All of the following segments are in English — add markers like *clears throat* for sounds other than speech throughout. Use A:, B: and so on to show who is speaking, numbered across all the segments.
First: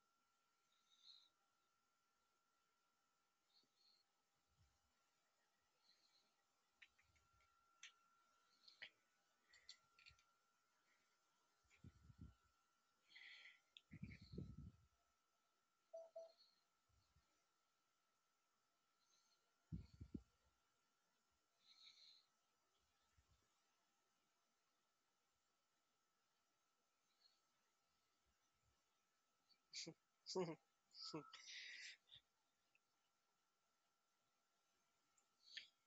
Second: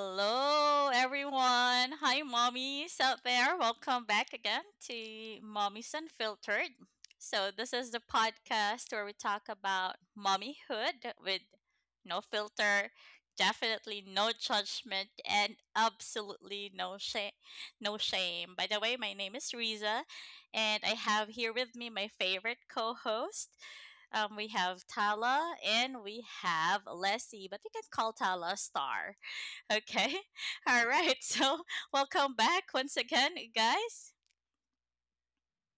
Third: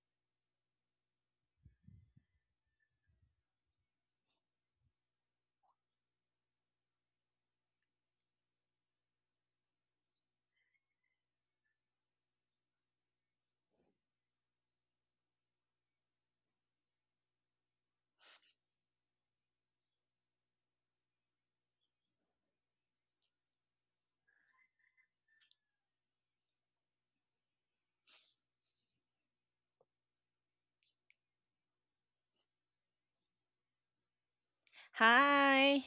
A: Hello, everyone. Hi, mommies out there. Welcome back again to Mommies Unfiltered. So, this is the podcast where we talk about mommyhood with no filter, definitely no judgment, and absolutely no shame. No shame. By the way, my name is Riza, and I have here with me my favorite co-host, we have Tala and we have Leslie, but we can call Tala Star. Okay.
B: *laughs*
A: *laughs* All right. So, *laughs* welcome back once again, guys.
C: Hi.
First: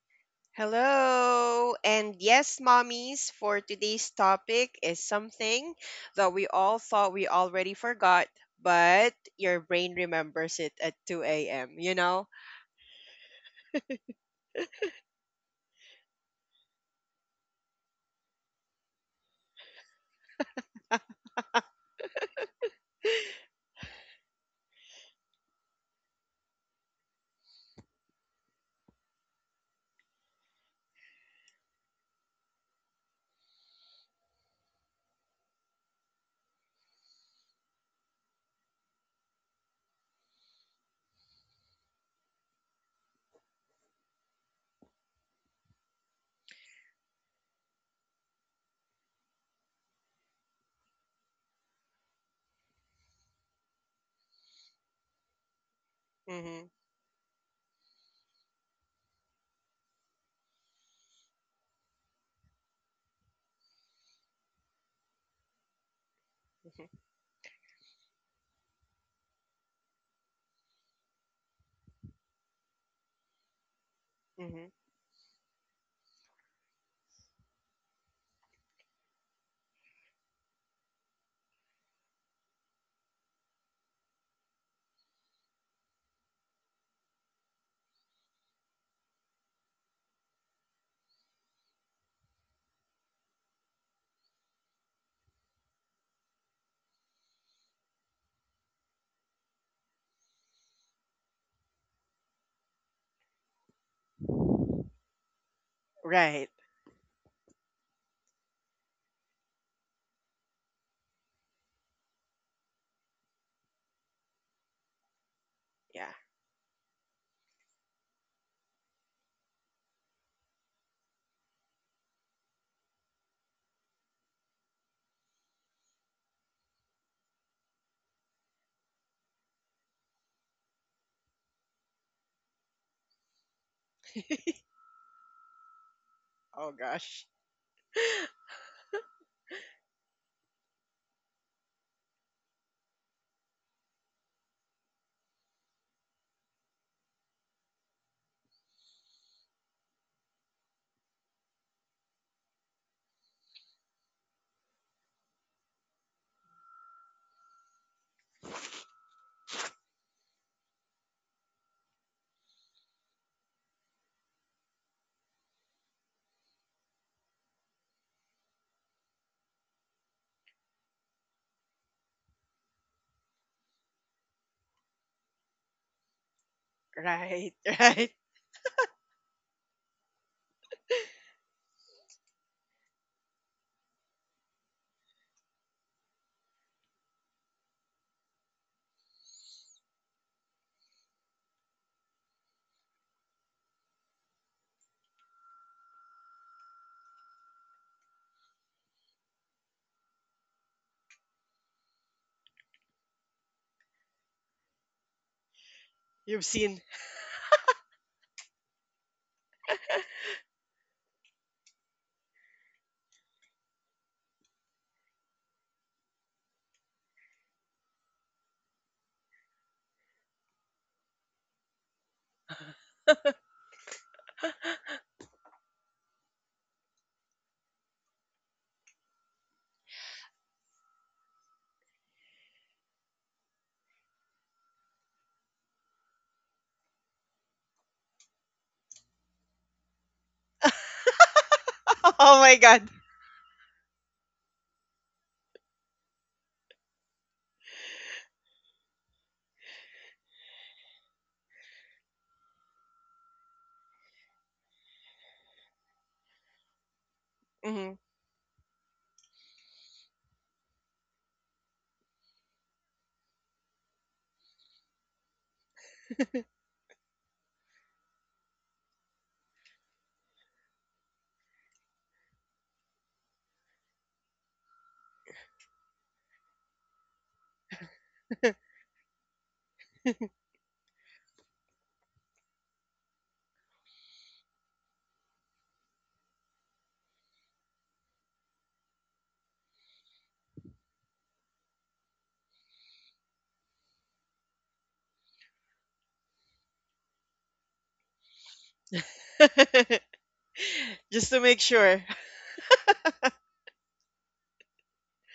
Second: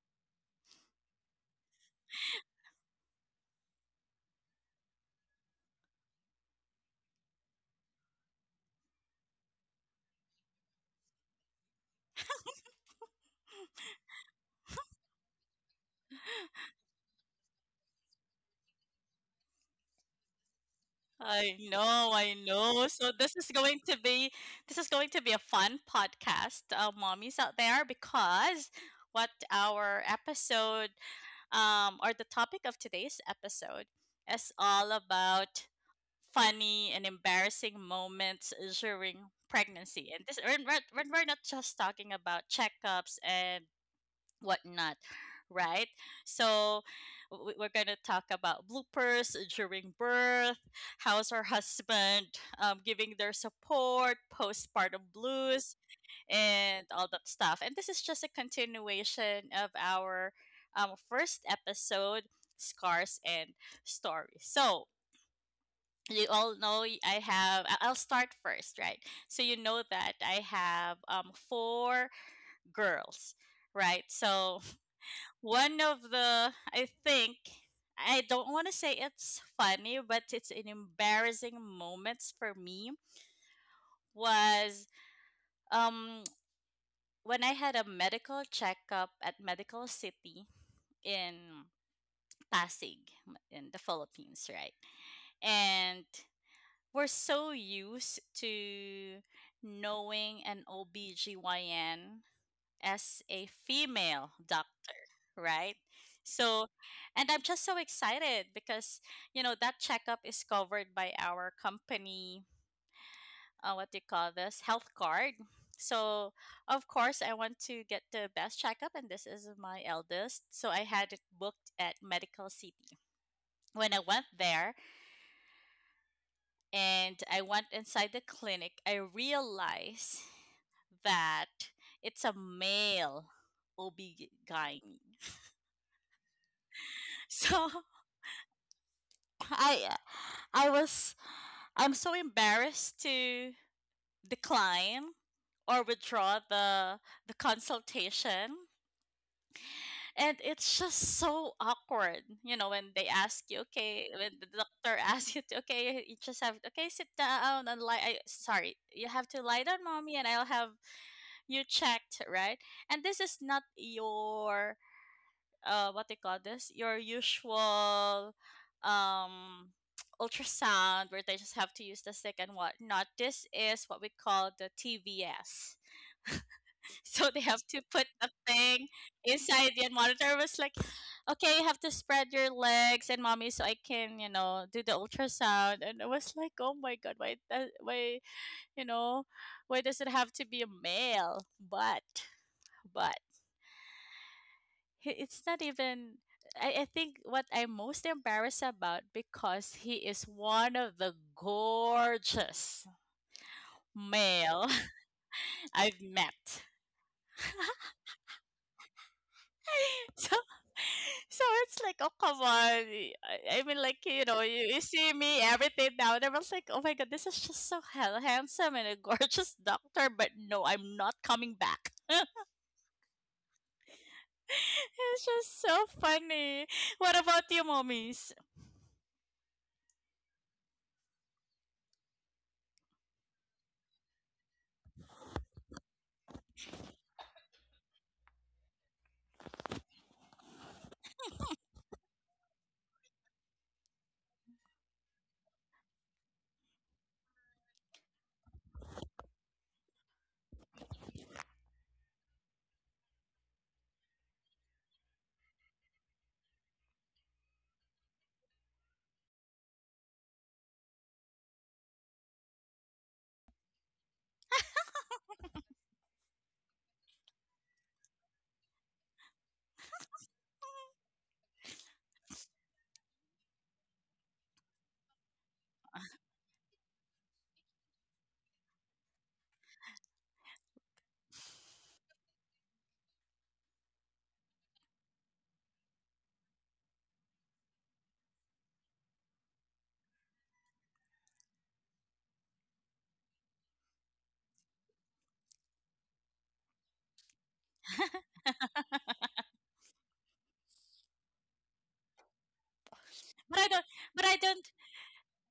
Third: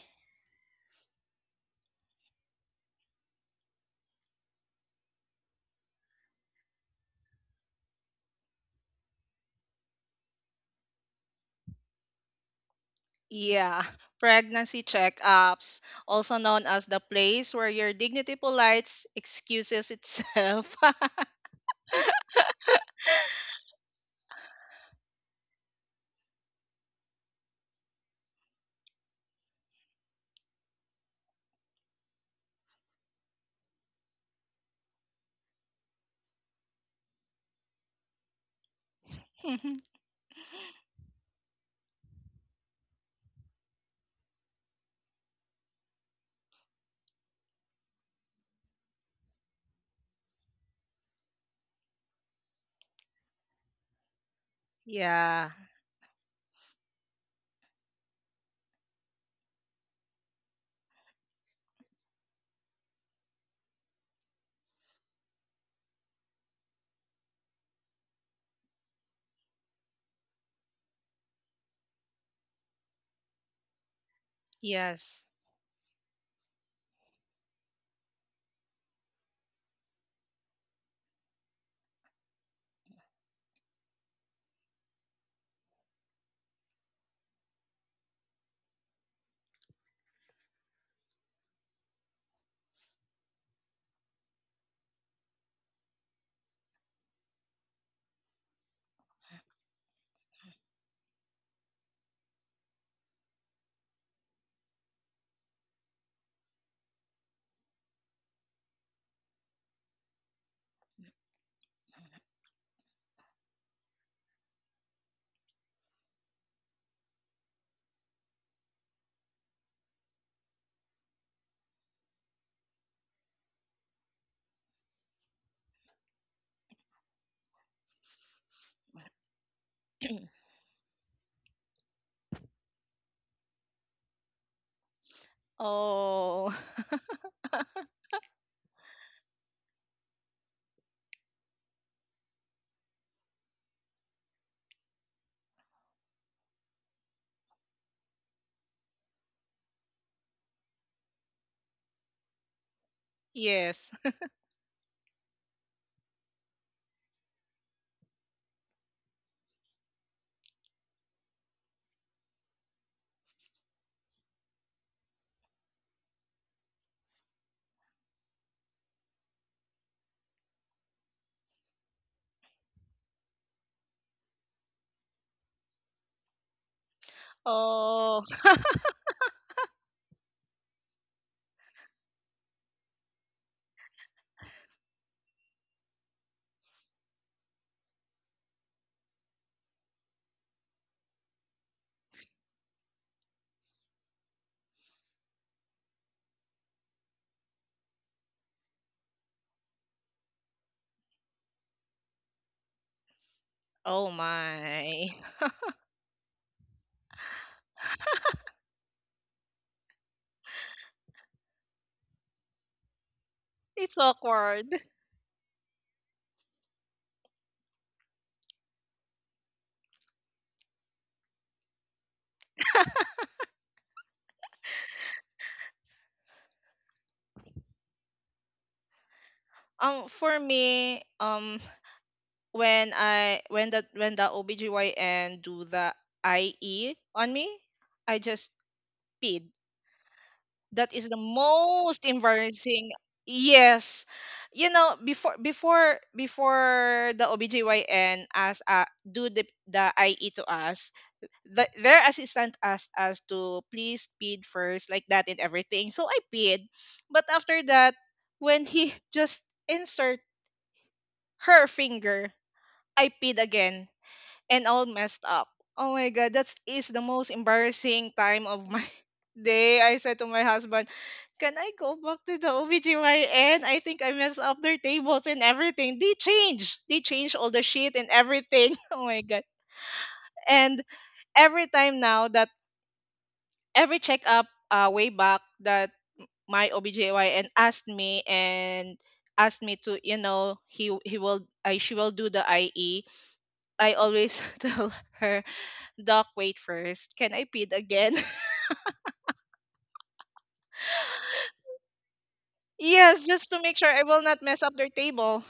B: Hello. And yes, mommies, for today's topic is something that we all thought we already forgot, but your brain remembers it at 2 a.m., you know?
C: Yeah, pregnancy checkups, also known as the place where your dignity polites excuses itself.
A: I know, I know. So this
B: *laughs*
A: is going to be this is going to be a fun podcast, mommies out there, because what our episode or the topic of today's episode is all about funny and embarrassing moments during
C: *laughs*
A: pregnancy. And this we're not just talking about checkups and whatnot, right? So we're going to talk about bloopers during birth, how's our husband giving their support, postpartum
C: Yeah.
A: blues,
B: Hmm.
A: and all that stuff. And this is just a continuation of our first episode, Scars and Stories. So you all know, I have, I'll start first, right? So you know that I have four girls, right? So
B: Hmm.
C: Yes.
A: one of the, I think, I don't want to say it's funny, but it's an embarrassing moments for me was um when I had a medical checkup at Medical City in Pasig in the Philippines, right? And we're so used to knowing an OBGYN as a female doctor, right?
B: Right.
A: So, and I'm just so excited because, you know, that checkup is covered by our company, what do you call this, health card.
B: Yeah.
A: So, of course, I want to get the best checkup, and this is my eldest. So, I had it booked at Medical City. When I went there and I went inside the clinic, I realized that it's a male
B: *laughs*
A: OB-GYN.
C: Oh.
B: Oh, gosh.
A: So *laughs*
B: *laughs*
A: I uh, I was I'm so embarrassed to decline or withdraw the consultation. And it's just so awkward, you know, when they
C: *laughs*
A: ask you,
C: Yes.
A: okay,
C: *laughs*
A: when the doctor *laughs* asks you to, okay, you just have, okay, sit down and lie. I, sorry, you have to lie down, mommy, and I'll have you checked, right? And this is not your what they call this, your usual um *tsk* ultrasound where they just have to use the stick and whatnot. This is what we call the TVS. *laughs* So they
B: Right.
A: have to put
B: Right.
C: Oh.
A: the
C: *laughs*
A: thing inside the monitor. It was like, okay, you have to spread your legs and mommy so I can, you know, do the ultrasound. And I was like, oh my god, why that, why, you know, why does it have to be a male? But but it's not even, I think what I'm most embarrassed about, because he is one of the gorgeous
C: Oh
A: male
C: my.
A: *laughs* I've
B: You've
A: met.
B: seen.
A: *laughs* so so it's like, oh come on, I mean,
C: It's
A: like, you know,
C: awkward.
A: you see me everything now. And I was like, oh my god, this is just so hell handsome and a gorgeous doctor, but no, I'm not coming back. *laughs* It's just so funny. What about you mommies?
C: For me, when I when the OBGYN do the IE on me, I just peed. That is the most
B: *laughs* Oh, my God.
C: embarrassing. Yes. You know, before the OBGYN as do the IE to us, their assistant asked us to please feed first like that and everything. So I peed. But after that,
B: Hmm.
C: when he *laughs* just insert her finger, I peed again and all messed up. Oh my god, that is the most embarrassing time of my *laughs* day. I said to my husband, "Can I go back to the OBGYN? I think I messed up their tables and everything. They changed. They changed all the shit and everything.
B: *laughs*
C: *laughs* Oh my god." And every time now that every checkup way back that my OBGYN asked me and asked me to, you know, he will I she will do the IE. I always *laughs* tell her Doc, wait first. Can I bid again? *laughs*
B: Just to make sure.
C: Yes, just
A: But
C: to
A: I
C: make
A: don't.
C: sure I will
A: But I
C: not mess
A: don't.
C: up their table.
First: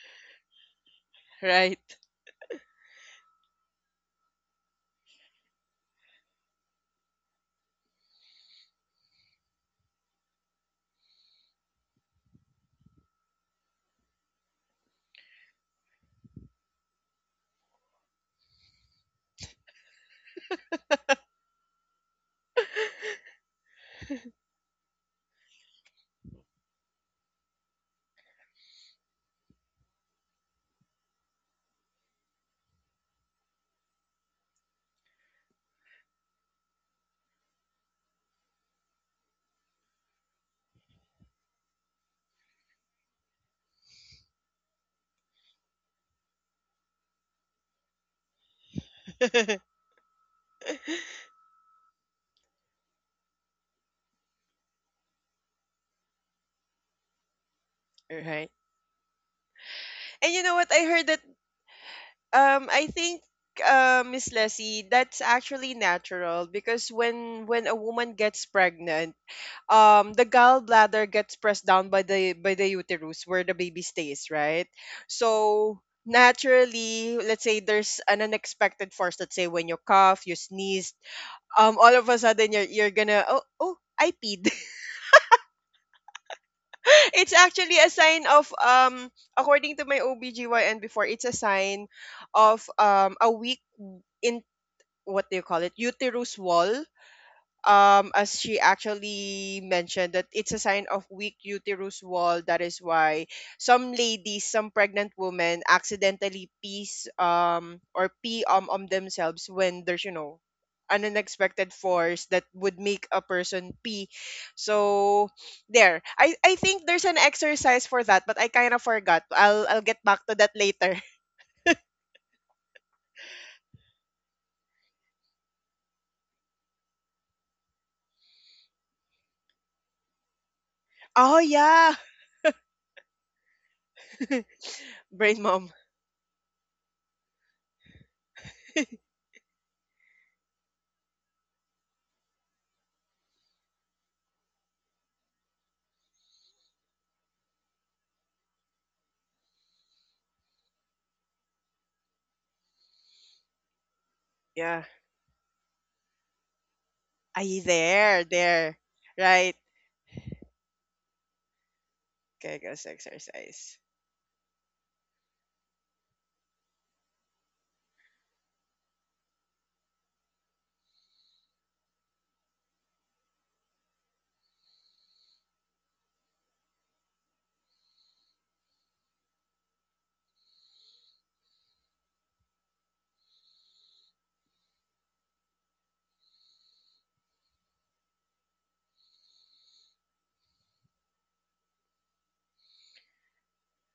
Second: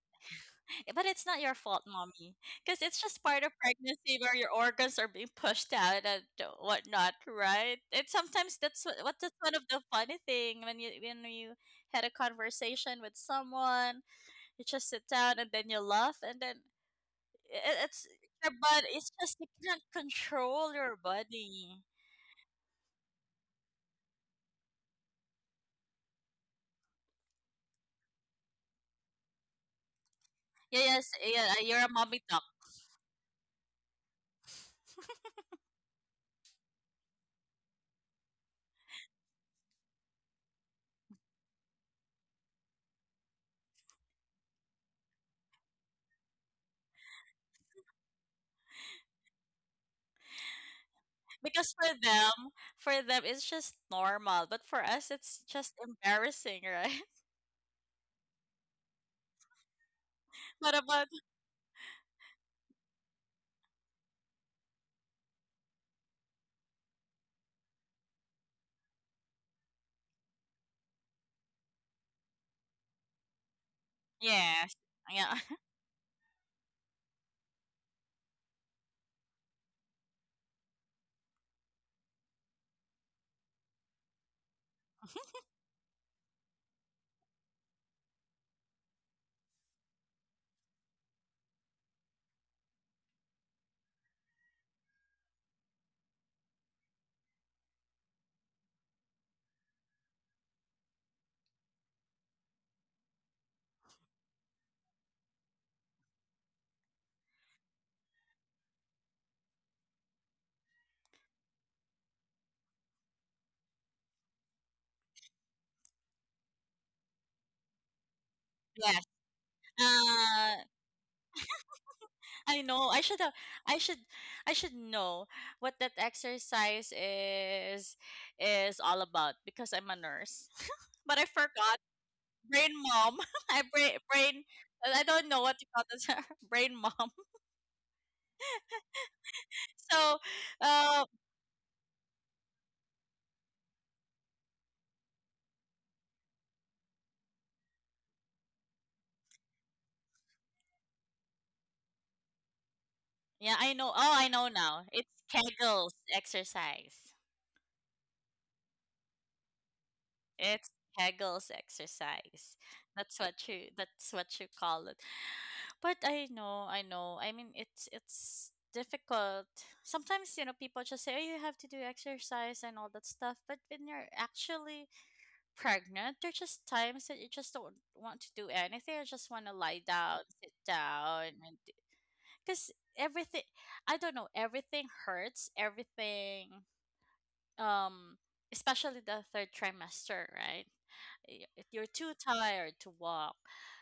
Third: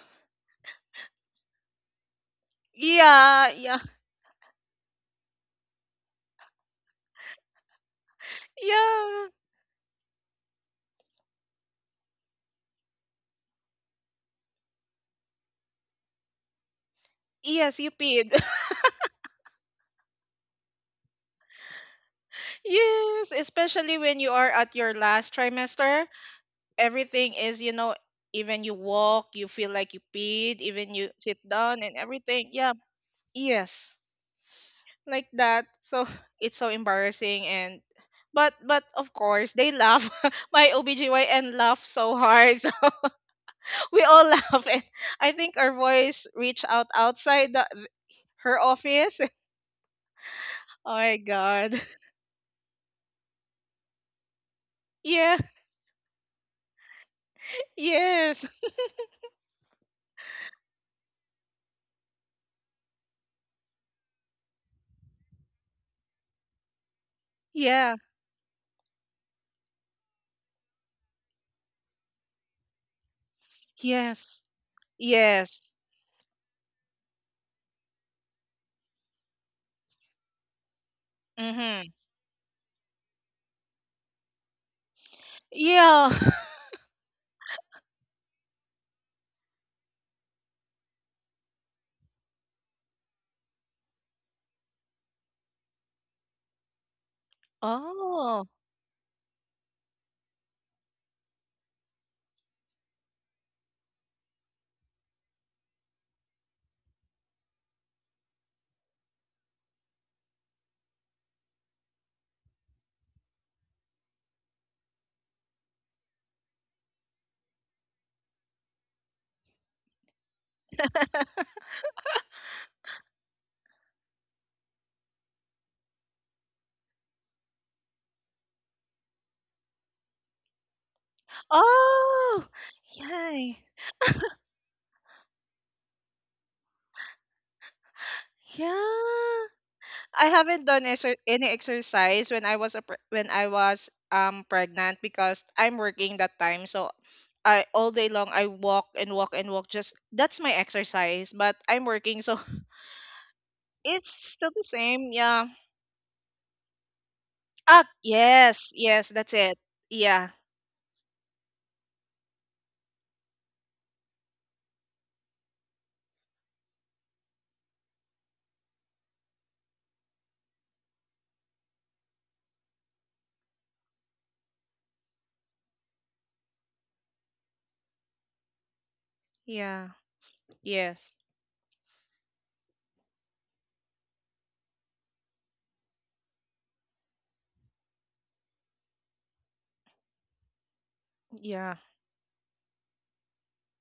A: But it's not
B: *laughs*
A: your
B: Right.
A: fault, mommy, because it's just part of
C: Yeah, yeah,
A: pregnancy where your organs are being pushed out and whatnot, right? And sometimes that's
C: yeah.
A: that's one of the funny thing when you had a conversation with someone, you just sit down and then you laugh, and then
C: Yes,
A: it's
C: you
A: your
C: peed.
A: body.
C: *laughs*
A: It's just you can't control your body.
C: Yes, especially when you are at your last trimester. Everything is, you know, even you walk, you feel like you peed,
A: Yeah,
C: even
A: yes,
C: you sit
A: yeah, you're
C: down
A: a
C: and
A: mommy.
C: everything. Yeah, yes, like that. So *laughs* it's so embarrassing and. But of course they laugh. *laughs* My OBGYN laugh so hard. *laughs* We all *laughs* laugh, and I think our voice reached out outside her
B: *laughs*
C: office. *laughs*
B: Right.
C: Oh my
A: Because
C: god.
A: for them it's just normal, but for us
C: *laughs* Yeah.
A: it's just embarrassing, right? *laughs*
B: And
C: Yes.
B: you know what? I
A: What
B: heard that.
A: about
B: I think, Miss Leslie, that's actually natural because when a
C: Yeah.
B: woman gets pregnant, the gallbladder gets pressed down by the uterus where the baby stays,
C: Yes.
B: right?
A: yes. Yeah. *laughs*
B: So
C: Yes.
B: naturally, let's say there's an unexpected force. Let's say when you cough, you sneeze, all
C: Mm-hmm.
B: of a sudden you're gonna, oh, oh, I peed. *laughs*
C: Yeah.
B: It's actually a sign of, according to my OBGYN before, it's a sign of, a weak, what do you call it, uterus wall.
C: *laughs*
B: Um, as she
C: Oh.
B: actually mentioned, that it's a sign of weak uterus wall, that is why some ladies, some pregnant women, accidentally piece, or pee, on themselves when there's an unexpected force that would make a person pee. So there, I think there's an exercise for that, but I kind of
A: Yes.
B: forgot. I'll get back to that
A: Uh
B: later.
A: I know. I should I should know what that exercise is all about, because I'm a nurse.
B: *laughs*
A: *laughs* But I
B: Oh,
A: forgot.
B: yeah.
C: Oh
A: Brain mom. *laughs*
C: yeah.
A: I brain brain
B: *laughs*
A: I don't
B: Brain
A: know what
B: mom.
A: you call this. *laughs* Brain mom.
C: Yeah.
A: So
C: I haven't done
A: uh
C: any exercise when I was pregnant because I'm working that time, so. I all day long, I walk and walk and walk, just that's my exercise, but I'm working, so.
A: yeah, I know.
C: It's
A: Oh, I know
C: still the
B: Yeah.
A: now. It's
C: same, yeah.
A: Kegels exercise.
B: Are you
C: Ah,
B: there, there.
C: yes, yes, that's
B: Right.
C: it. Yeah,
A: It's Hegel's exercise.
B: Kegels exercise.
A: That's what you call it. But I know, I know. I mean, it's difficult. Sometimes, you know, people just say, oh, you have to do exercise and all that stuff. But when you're actually pregnant, there's just times that you just don't want to do anything. You just wanna lie
C: yeah,
A: down, sit
C: yes,
A: down, and because everything, I don't know, everything hurts, everything, um especially the third trimester, right? If
C: yeah.
A: you're too tired to walk,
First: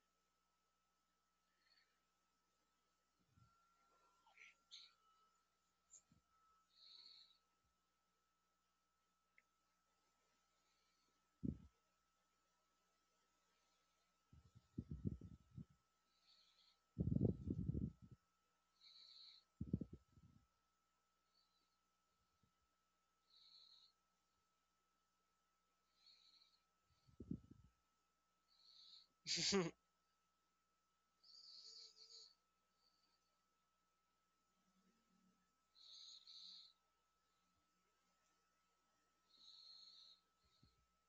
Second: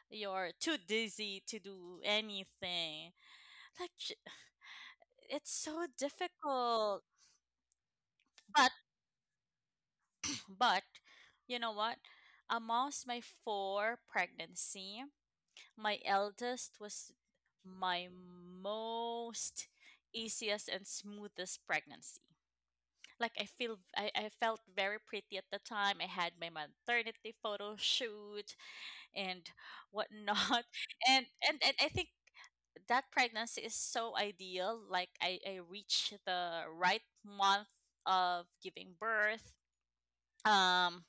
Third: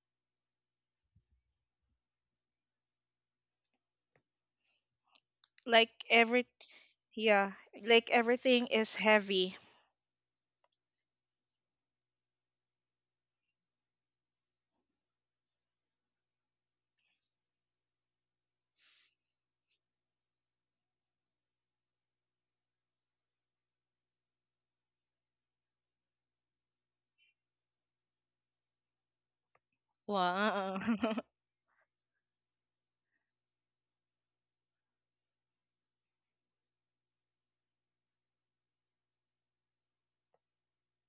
A: you're too dizzy to do anything, like, it's so
C: Like every,
A: difficult.
C: yeah, like everything
A: but
C: is heavy.
A: but you know what, amongst my four pregnancy, my eldest was my most easiest and smoothest pregnancy. Like I feel, I felt very pretty at the time. I had my maternity photo shoot and
B: *laughs*
A: whatnot.
C: Wow.
A: *laughs*
C: *laughs*
A: And I think that pregnancy is so ideal. Like, I reached the right month of giving birth. Um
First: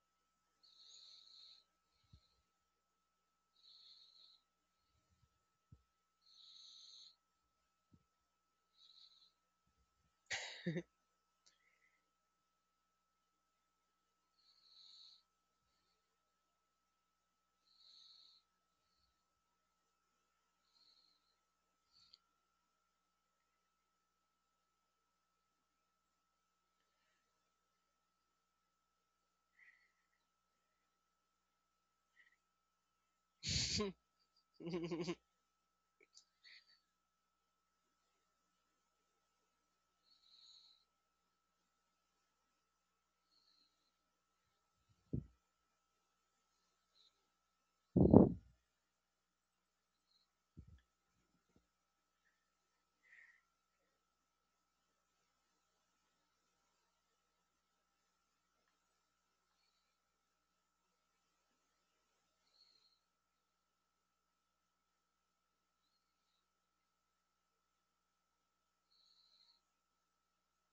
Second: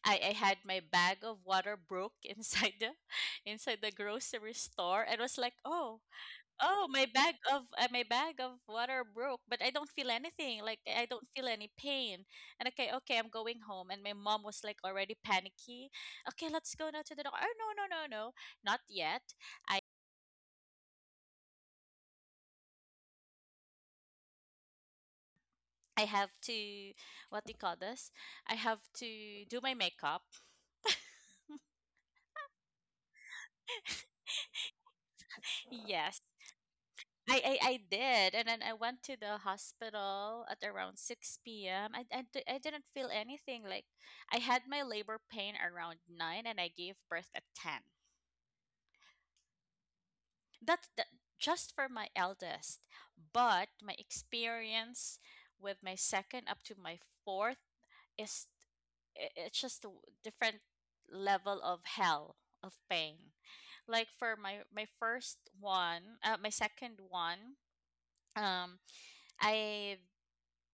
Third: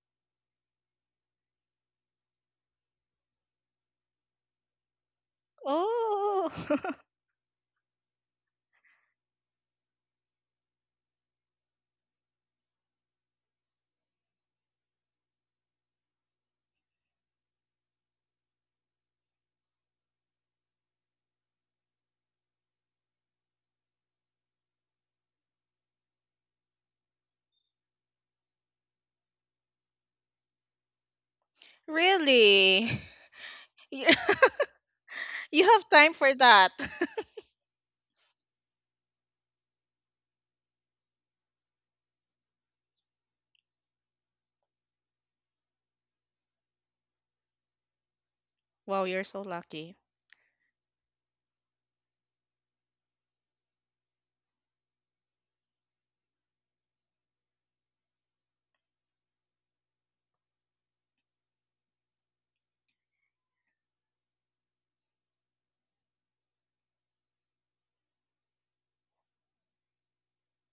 A: I had my bag of water broke inside the *laughs* inside the grocery store. It was like, oh,
C: Oh.
A: oh, my bag of water broke, but I don't feel anything. Like, I don't feel any pain. And okay, okay, I'm going home. And my mom was like already panicky. Okay, let's go now to the doctor. Oh no, no, no, no, not yet. I I have to, what do you call this? I have to do my makeup.
C: *laughs* Really? *laughs* You
A: *laughs*
C: *laughs* you have time
A: Yes,
C: for that. *laughs*
A: I I did, and then I went to the hospital at around 6 p.m. I didn't feel anything. Like, I had my labor pain around 9, and I gave birth at 10.
C: Wow, you're so lucky.
A: That's the, just for my eldest, but my experience with my second up to my fourth is, it's just a different level of hell of pain. Like for my my second one, um, I've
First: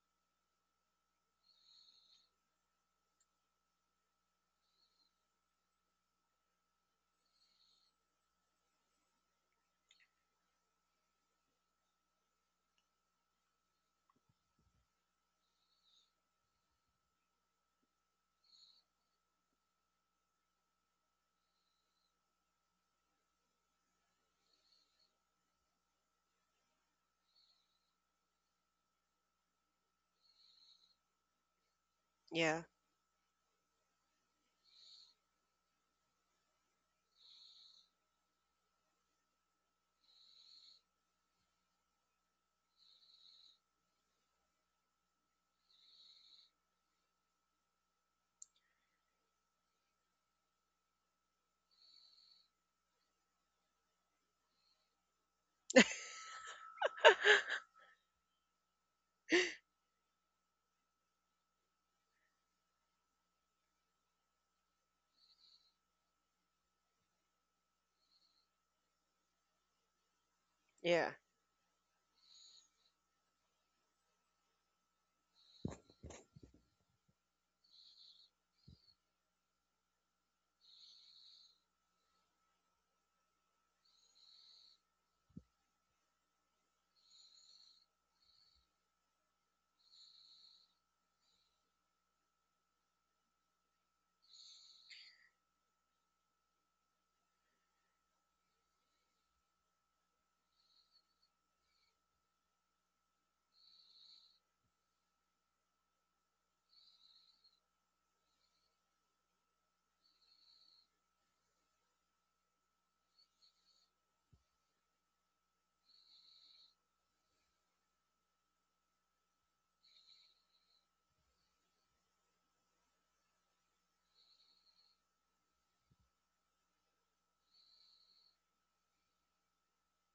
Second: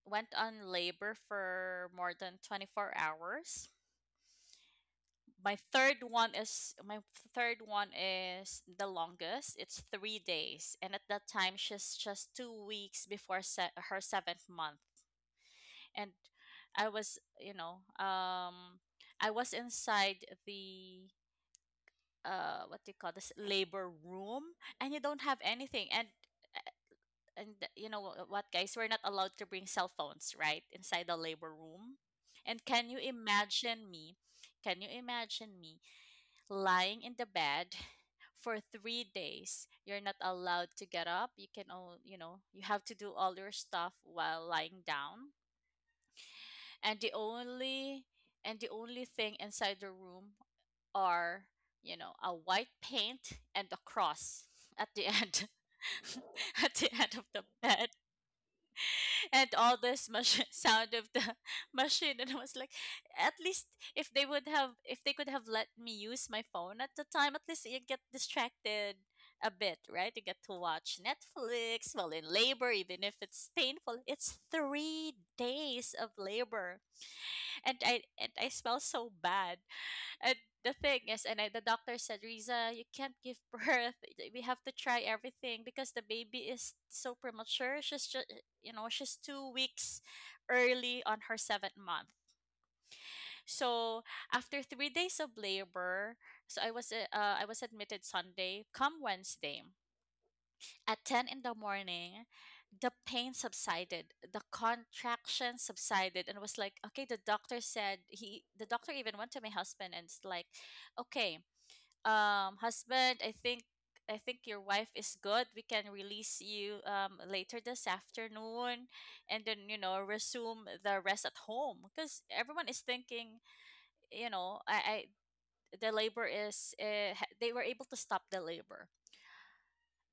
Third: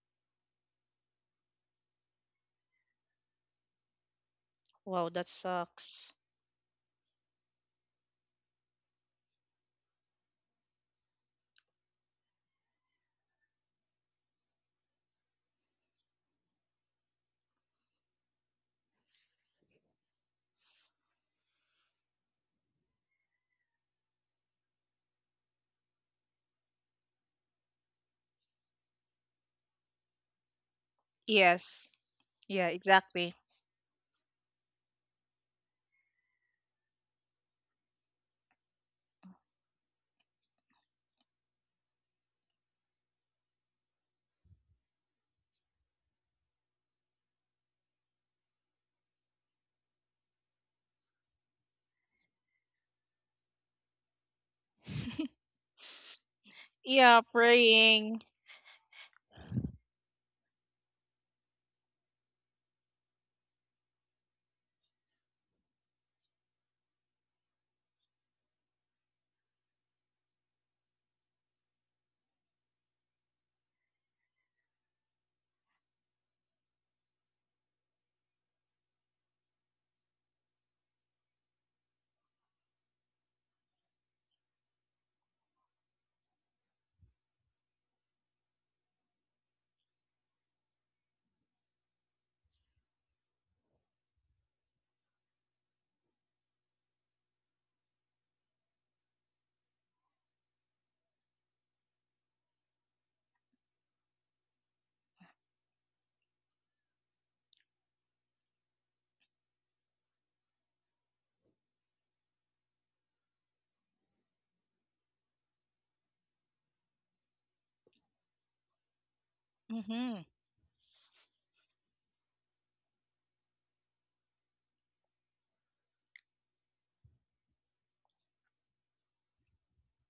A: went on labor for more than 24 hours.
C: Wow, that sucks.
A: My third one is the longest. It's 3 days, and at that time she's just 2 weeks before her 7th month. And I was, you know, I was inside the what do you call this labor room, and you don't have anything, and you know, what guys, we're not allowed to bring cell phones right inside the labor room.
C: Yes.
B: Yeah.
A: And
B: *laughs*
C: Yeah, exactly.
A: can you imagine me lying in the bed *laughs* for 3 days. You're not allowed to get up, you can all, you know, you have to do all your stuff while lying down. And the only thing inside the room are, you know, a white paint and a cross *laughs* at the end *laughs* at the end of
C: Yeah,
A: the bed,
C: praying.
A: and all this machine *laughs* sound of the *laughs* machine. And I was like, at least if they would have, if they could have let me use my phone at the time, at least you get distracted a bit, right? You get to watch
B: Yeah.
A: Netflix while in labor, even if it's painful, it's 3 days of labor. And I smell so bad. And the thing is, the doctor said, Riza, you can't give *laughs* birth. We have to try everything because the baby is so premature. She's just, you know, she's 2 weeks early on her seventh month. So after 3 days of labor, so I was admitted Sunday. Come Wednesday at 10 in the morning, the pain subsided, the contraction subsided, and was like, okay. The doctor said he. The doctor even went to my husband and was like, okay, um, husband, I think your wife is good, we can release you later this afternoon. And then, you know,
C: Mm-hmm.
A: resume the rest at home, because everyone is thinking, you know, I, the labor is they were able to stop the labor.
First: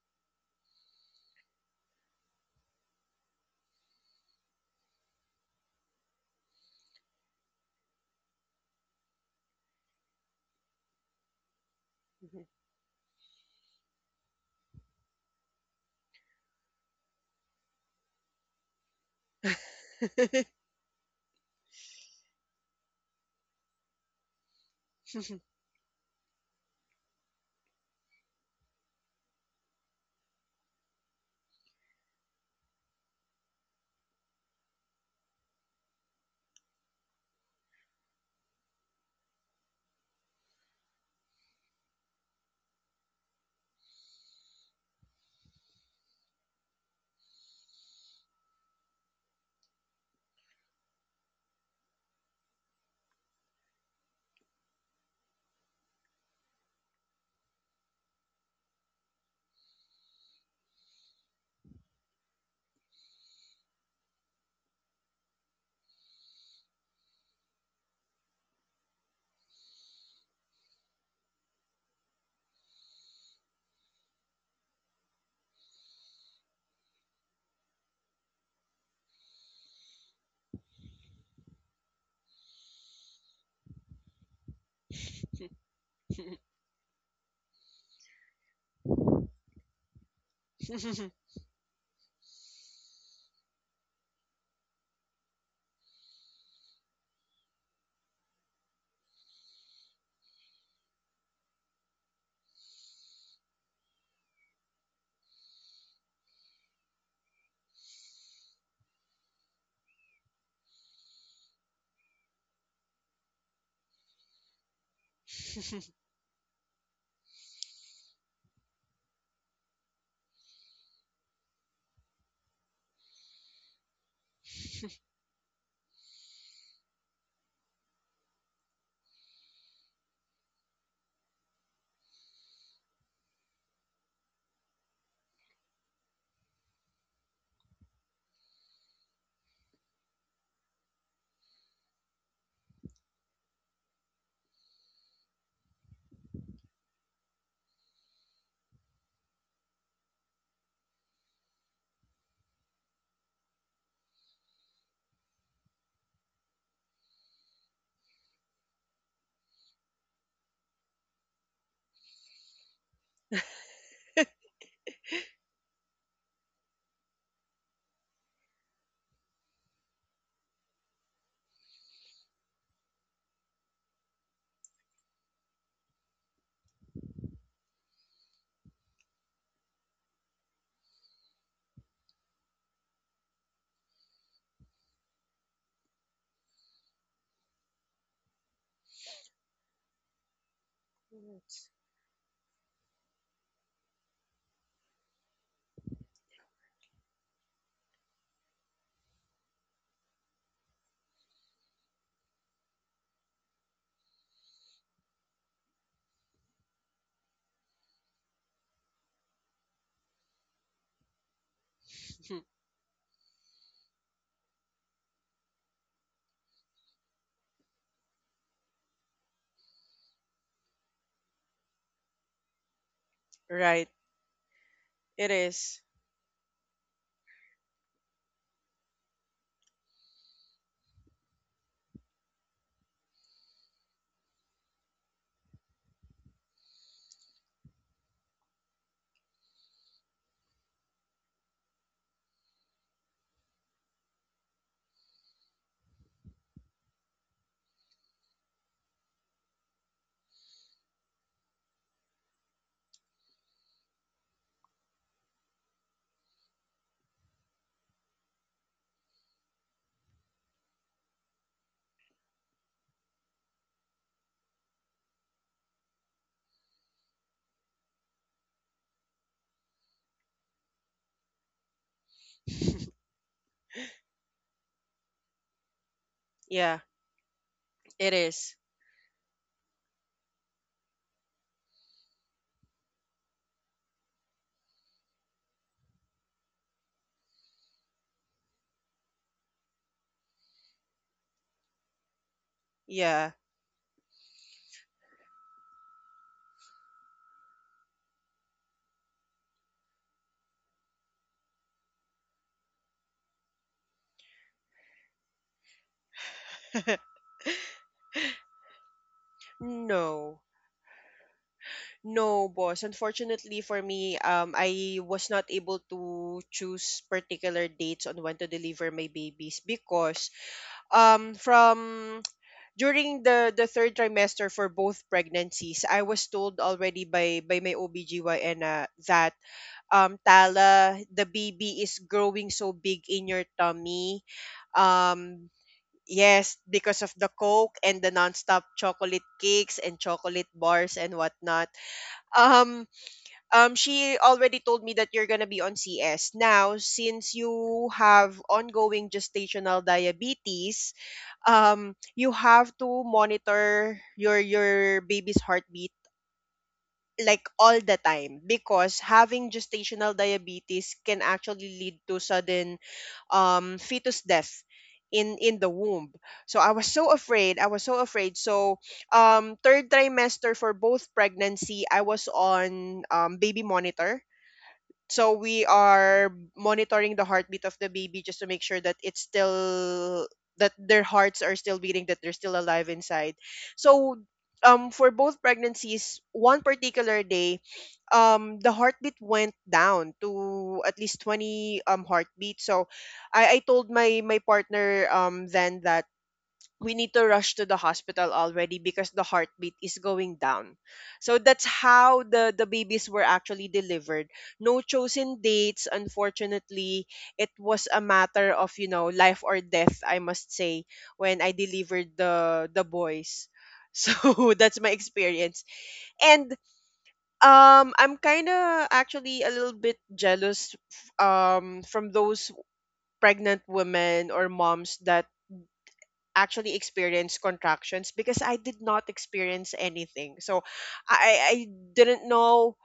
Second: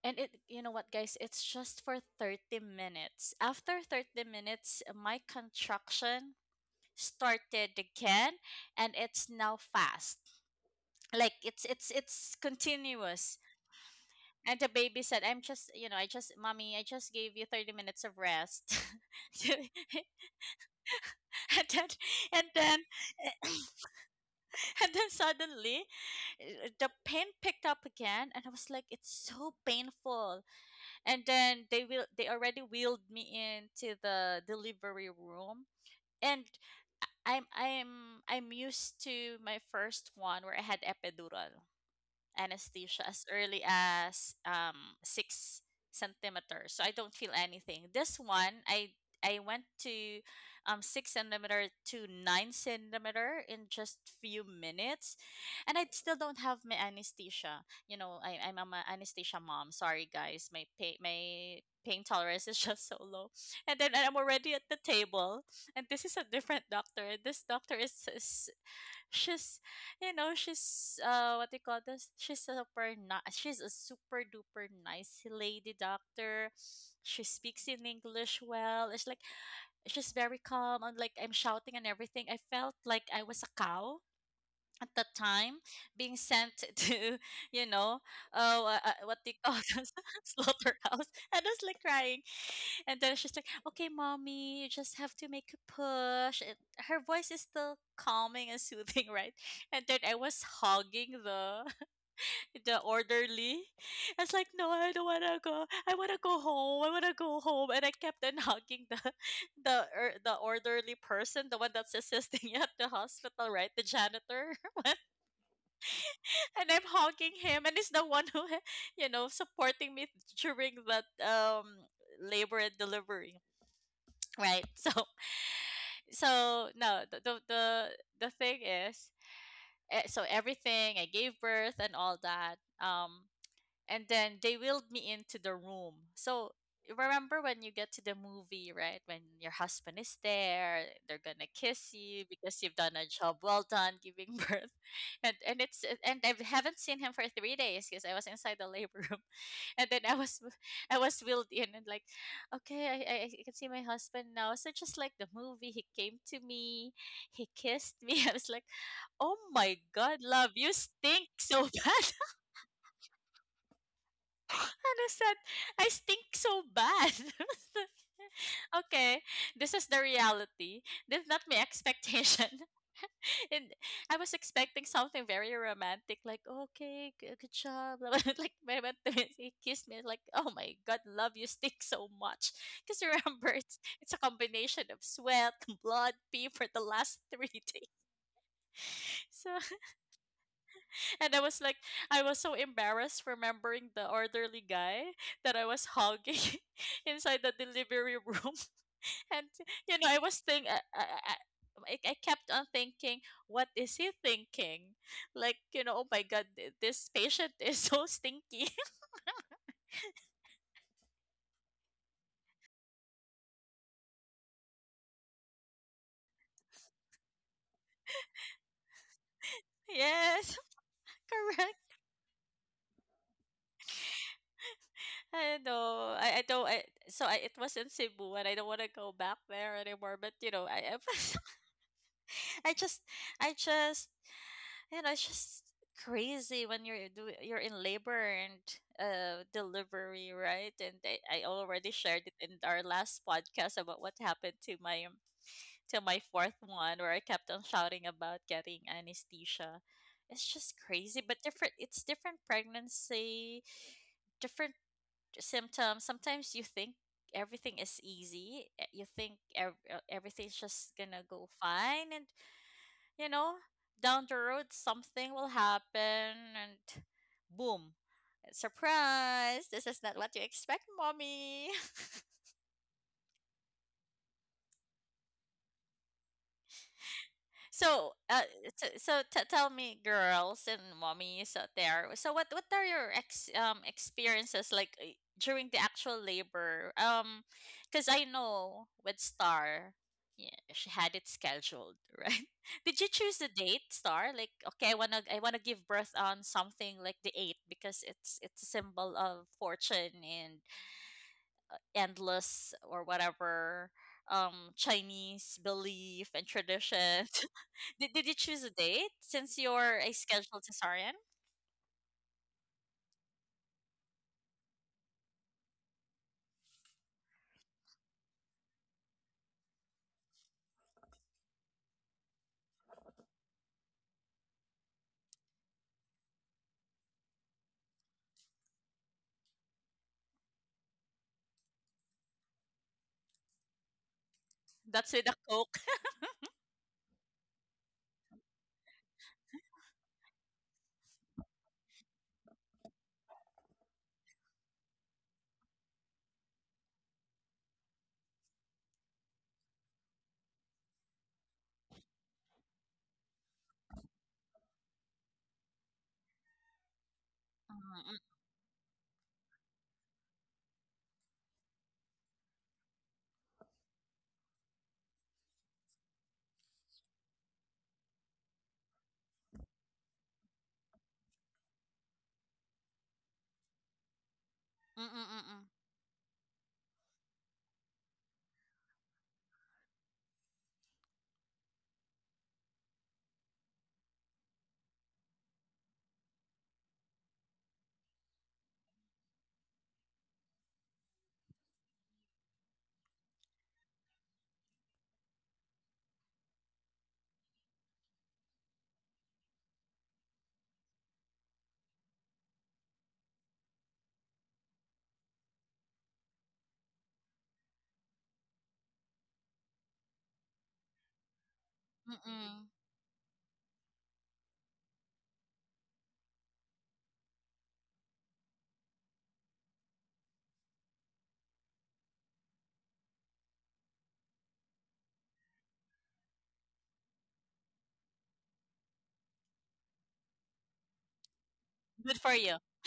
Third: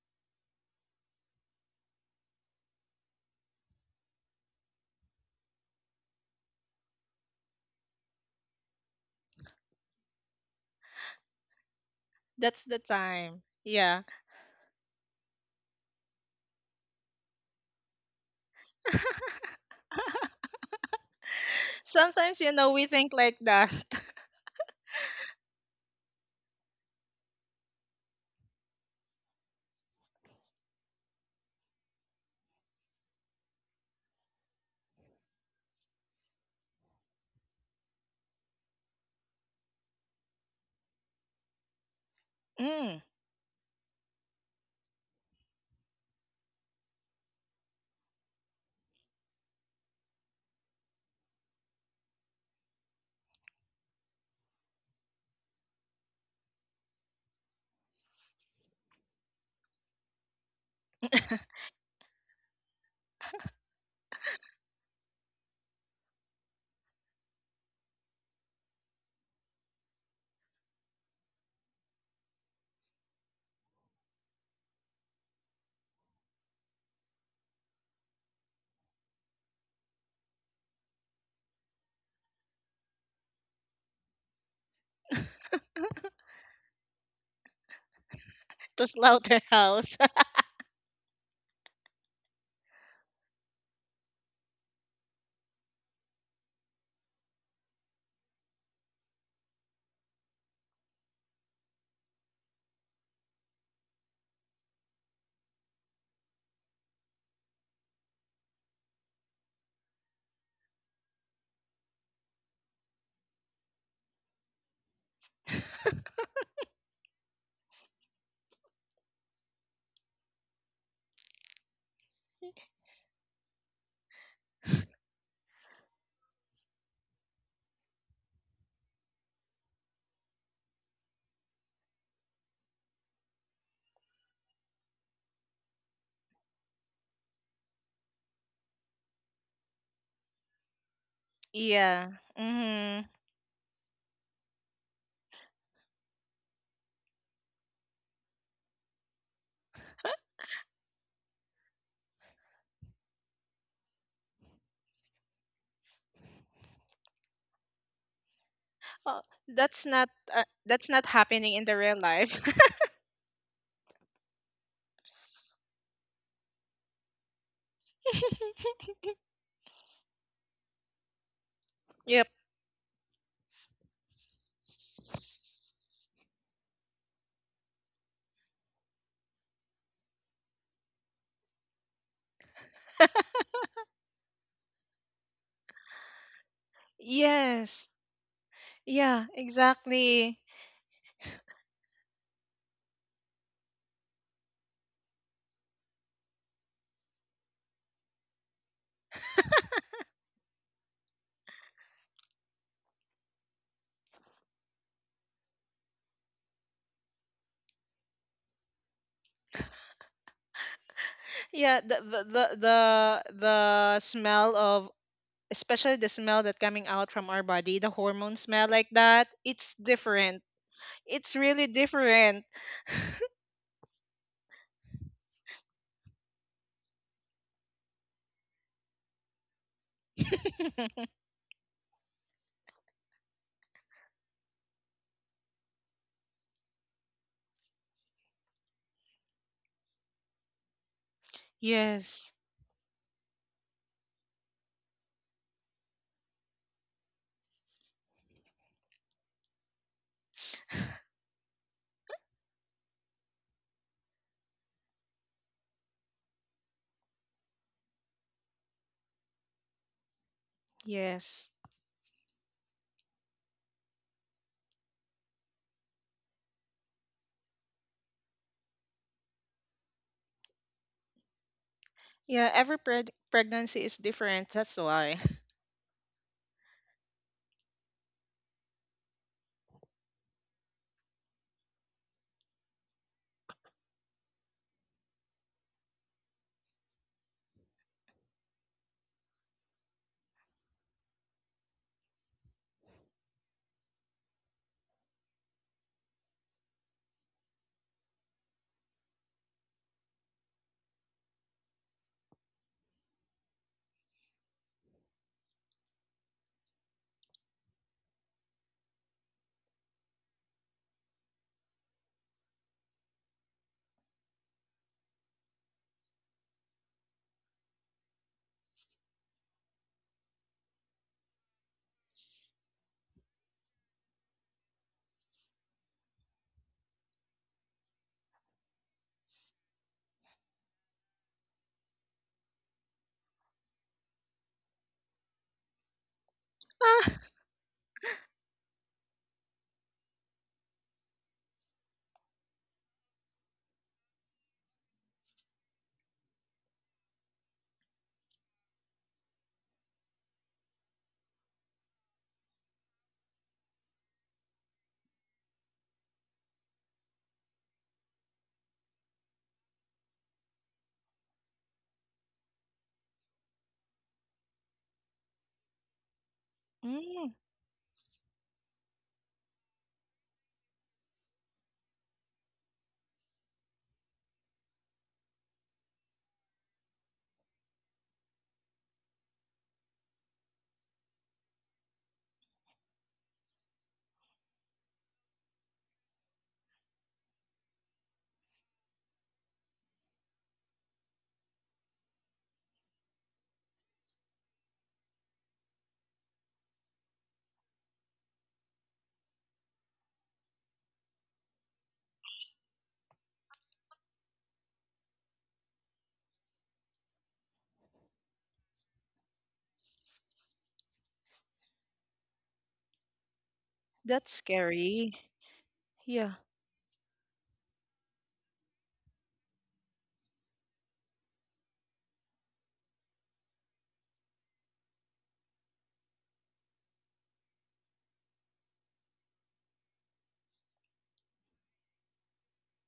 A: And it, you know what guys, it's just for 30 minutes. After 30 minutes, my contraction started again, and it's now fast, like, it's
C: That's
B: *laughs*
C: the time.
A: continuous.
C: Yeah.
A: And the baby said, I'm just, you know, mommy, I just gave you 30 minutes of rest.
C: *laughs*
A: *laughs* and then,
C: Sometimes,
A: and
C: you know,
A: then,
C: we think like that.
A: *clears throat* *coughs* and then suddenly, the pain picked up again. And I was like, it's so painful. And then they will, they already wheeled me into the delivery room. And I'm used to my first one where I had epidural
C: Mm,
A: anesthesia as early as 6 centimeters. So I don't feel anything. This one, I went to 6 centimeter to 9 centimeter in just few minutes, and I still don't have my anesthesia. You know, I'm an anesthesia mom. Sorry guys, my pain tolerance *laughs* is just so low. And then I'm already at the table, and this is a different doctor. This doctor is, she's she's what do you call this she's super not she's a super duper nice lady doctor. She speaks in English well. It's like she's very calm, and like I'm shouting and everything. I felt like I was a cow at that time being sent *laughs* to you know
C: to
A: what they call this
C: slaughterhouse.
A: *laughs*
C: *laughs*
A: slaughterhouse, and I was like crying. And then she's like, okay, mommy, you just have to make a push, and her voice is still calming and soothing, *laughs* right? And then I was hogging the *laughs* the orderly. I was like, no, I don't want to go, I want to go home, I want to go home, and I kept on hugging the *laughs* the orderly person, the one that's assisting *laughs* you at the hospital, right? The janitor. And I'm hugging him, and he's the one who, *laughs* supporting me during that labor and delivery, right? *laughs* So, so no, the thing is, so everything, I gave birth and all that. And then they wheeled me into the room. So remember when you get to the movie, right? When your husband is there, they're gonna kiss
C: Yeah.
A: you because you've done
C: Mm-hmm.
A: a job well done giving *laughs* birth, and it's and I haven't seen him for three days because I was inside the labor room, *laughs* and then I was, I was wheeled in and like, okay, I can see my husband now. So just like the movie, he came to me, he kissed me. *laughs* I was like,
C: Oh,
A: oh my
C: that's not
A: god, love, you
C: that's not
A: stink
C: happening
A: so
C: in the
A: *laughs*
C: real
A: bad.
C: life.
A: What is that? I stink so bad. *laughs* Okay, this is the reality. This is not my
C: *laughs* Yep.
A: expectation. *laughs* And I was expecting something very romantic, like, okay, good, good job, *laughs* blah, blah. Like when I went to him, he kissed me, like, oh my god, love, you stink so much. Because remember, it's a combination of sweat, *laughs* blood, pee for the last three
C: Yes.
A: days.
C: Yeah,
A: *laughs* So,
C: exactly.
A: and I was like, I was so embarrassed remembering the orderly guy that I was hugging *laughs* inside the delivery room. *laughs* And, you know, I was think I I kept on thinking, what is he thinking? Like, you know, oh my God, this patient *laughs* is so stinky.
C: Yeah, the smell of, especially the smell that coming out from our body, the hormone smell like that, it's
A: *laughs*
C: different.
A: Yes, *laughs*
C: It's really
A: correct.
C: different.
B: Right. It
A: I
B: is.
A: know. I don't. I, so I, it was in Cebu, and I don't want to go back there anymore. But
C: *laughs*
A: *laughs* I just I just you know, it's just crazy when you're do you're in labor and delivery, right? And I already shared
C: Yes.
A: it in our last podcast about what happened to my fourth one, where I kept on shouting about getting anesthesia. It's just crazy, but different it's different pregnancy, different symptoms. Sometimes you think everything is easy. Everything's just gonna
C: Yes.
A: go fine, and you know, down the road something will happen, and boom, surprise, this is not what you expect, mommy. *laughs*
C: Yeah, every pregnancy is different. That's why. *laughs*
B: Yeah,
A: So,
B: it
A: uh,
B: is.
A: Tell me, girls and mommies out there. So, what are your ex experiences like, during the actual labor? Because I know with Star, yeah, she had it scheduled, *laughs* right? Did you
B: Yeah.
A: choose the date, Star? Like, okay, I wanna give birth on something like the eighth because it's a symbol of fortune and endless or whatever Chinese belief and
B: *laughs*
A: tradition. *laughs* Did you choose a date since you're a
B: No.
A: scheduled cesarean?
B: No, boss. Unfortunately for me, I was not able to choose particular dates on when to deliver my babies because from during the third trimester for both pregnancies, I was told already by my OBGYN, that, Tala, the baby is growing so big in your tummy.
A: That's with a
B: Um
A: Coke.
B: yes, because of
C: Ah.
B: the coke and the nonstop chocolate cakes and chocolate bars and whatnot. Um she already told me that you're gonna be on CS. Now, since you have ongoing gestational diabetes, you have to monitor your baby's heartbeat like
A: *laughs*
B: all the time
A: Mm,
B: because having gestational diabetes can actually lead to sudden fetus death in the womb. So I was so
C: Mm.
B: afraid, I was so afraid. So third trimester for both pregnancy, I was on baby monitor.
A: mm, mm, mm,
B: So
A: mm,
B: we are monitoring the heartbeat of the baby just to make sure that it's still, that their hearts are still beating, that they're still alive inside. So for both pregnancies, one particular day, the heartbeat went down to at least 20 heartbeats. So I told my partner, then, that we need to rush to the hospital already because the heartbeat is going down. So that's how the babies were actually delivered. No chosen dates, unfortunately. It was a matter of, life or death, I must say, when I
A: mm,
B: delivered
A: mm.
B: the boys. *laughs*
C: That's
B: So that's my
C: scary.
B: experience.
C: Yeah.
B: And I'm kind of actually a little bit jealous from those pregnant women or moms that actually experience contractions because I did not experience anything. So I
A: Good
B: didn't
A: for you.
B: know,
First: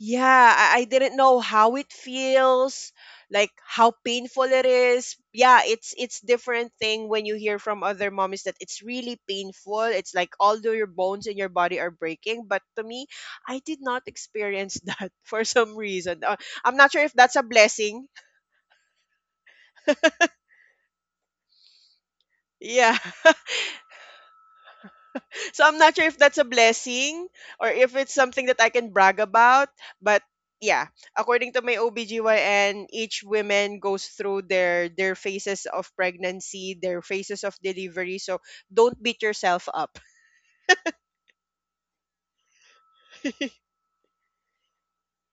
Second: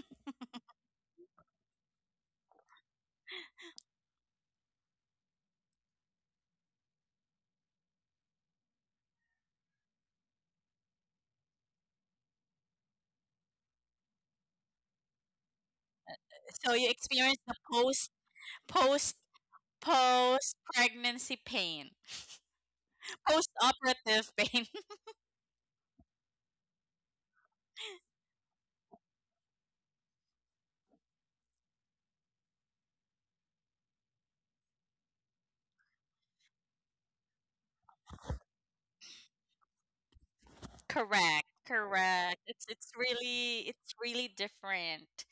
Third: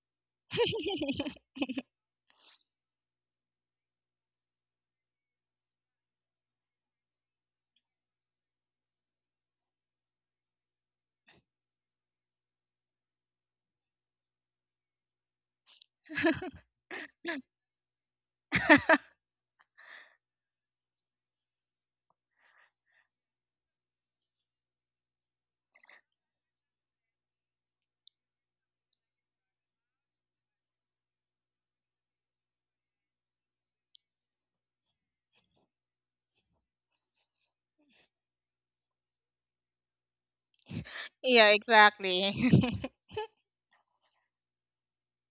B: yeah, I didn't know how it feels, like how painful it is. Yeah, it's different thing when you hear from other mommies that it's really painful. It's like all your bones in your body are breaking, but to me, I did not experience *laughs* that for some reason.
A: So
B: I'm
A: you
B: not sure if that's
A: experience
B: a
A: the
B: blessing.
A: post
B: *laughs*
A: post
C: *laughs*
A: post pregnancy pain,
B: Yeah.
A: post operative pain.
B: So I'm not sure if that's a blessing or if it's something that I can brag about, but yeah, according to my OBGYN, each woman goes through their phases of pregnancy, their phases of delivery. So don't beat yourself up.
A: *laughs* Correct,
C: Yeah,
A: correct. It's
C: exactly.
A: it's
B: *laughs*
A: really it's really different.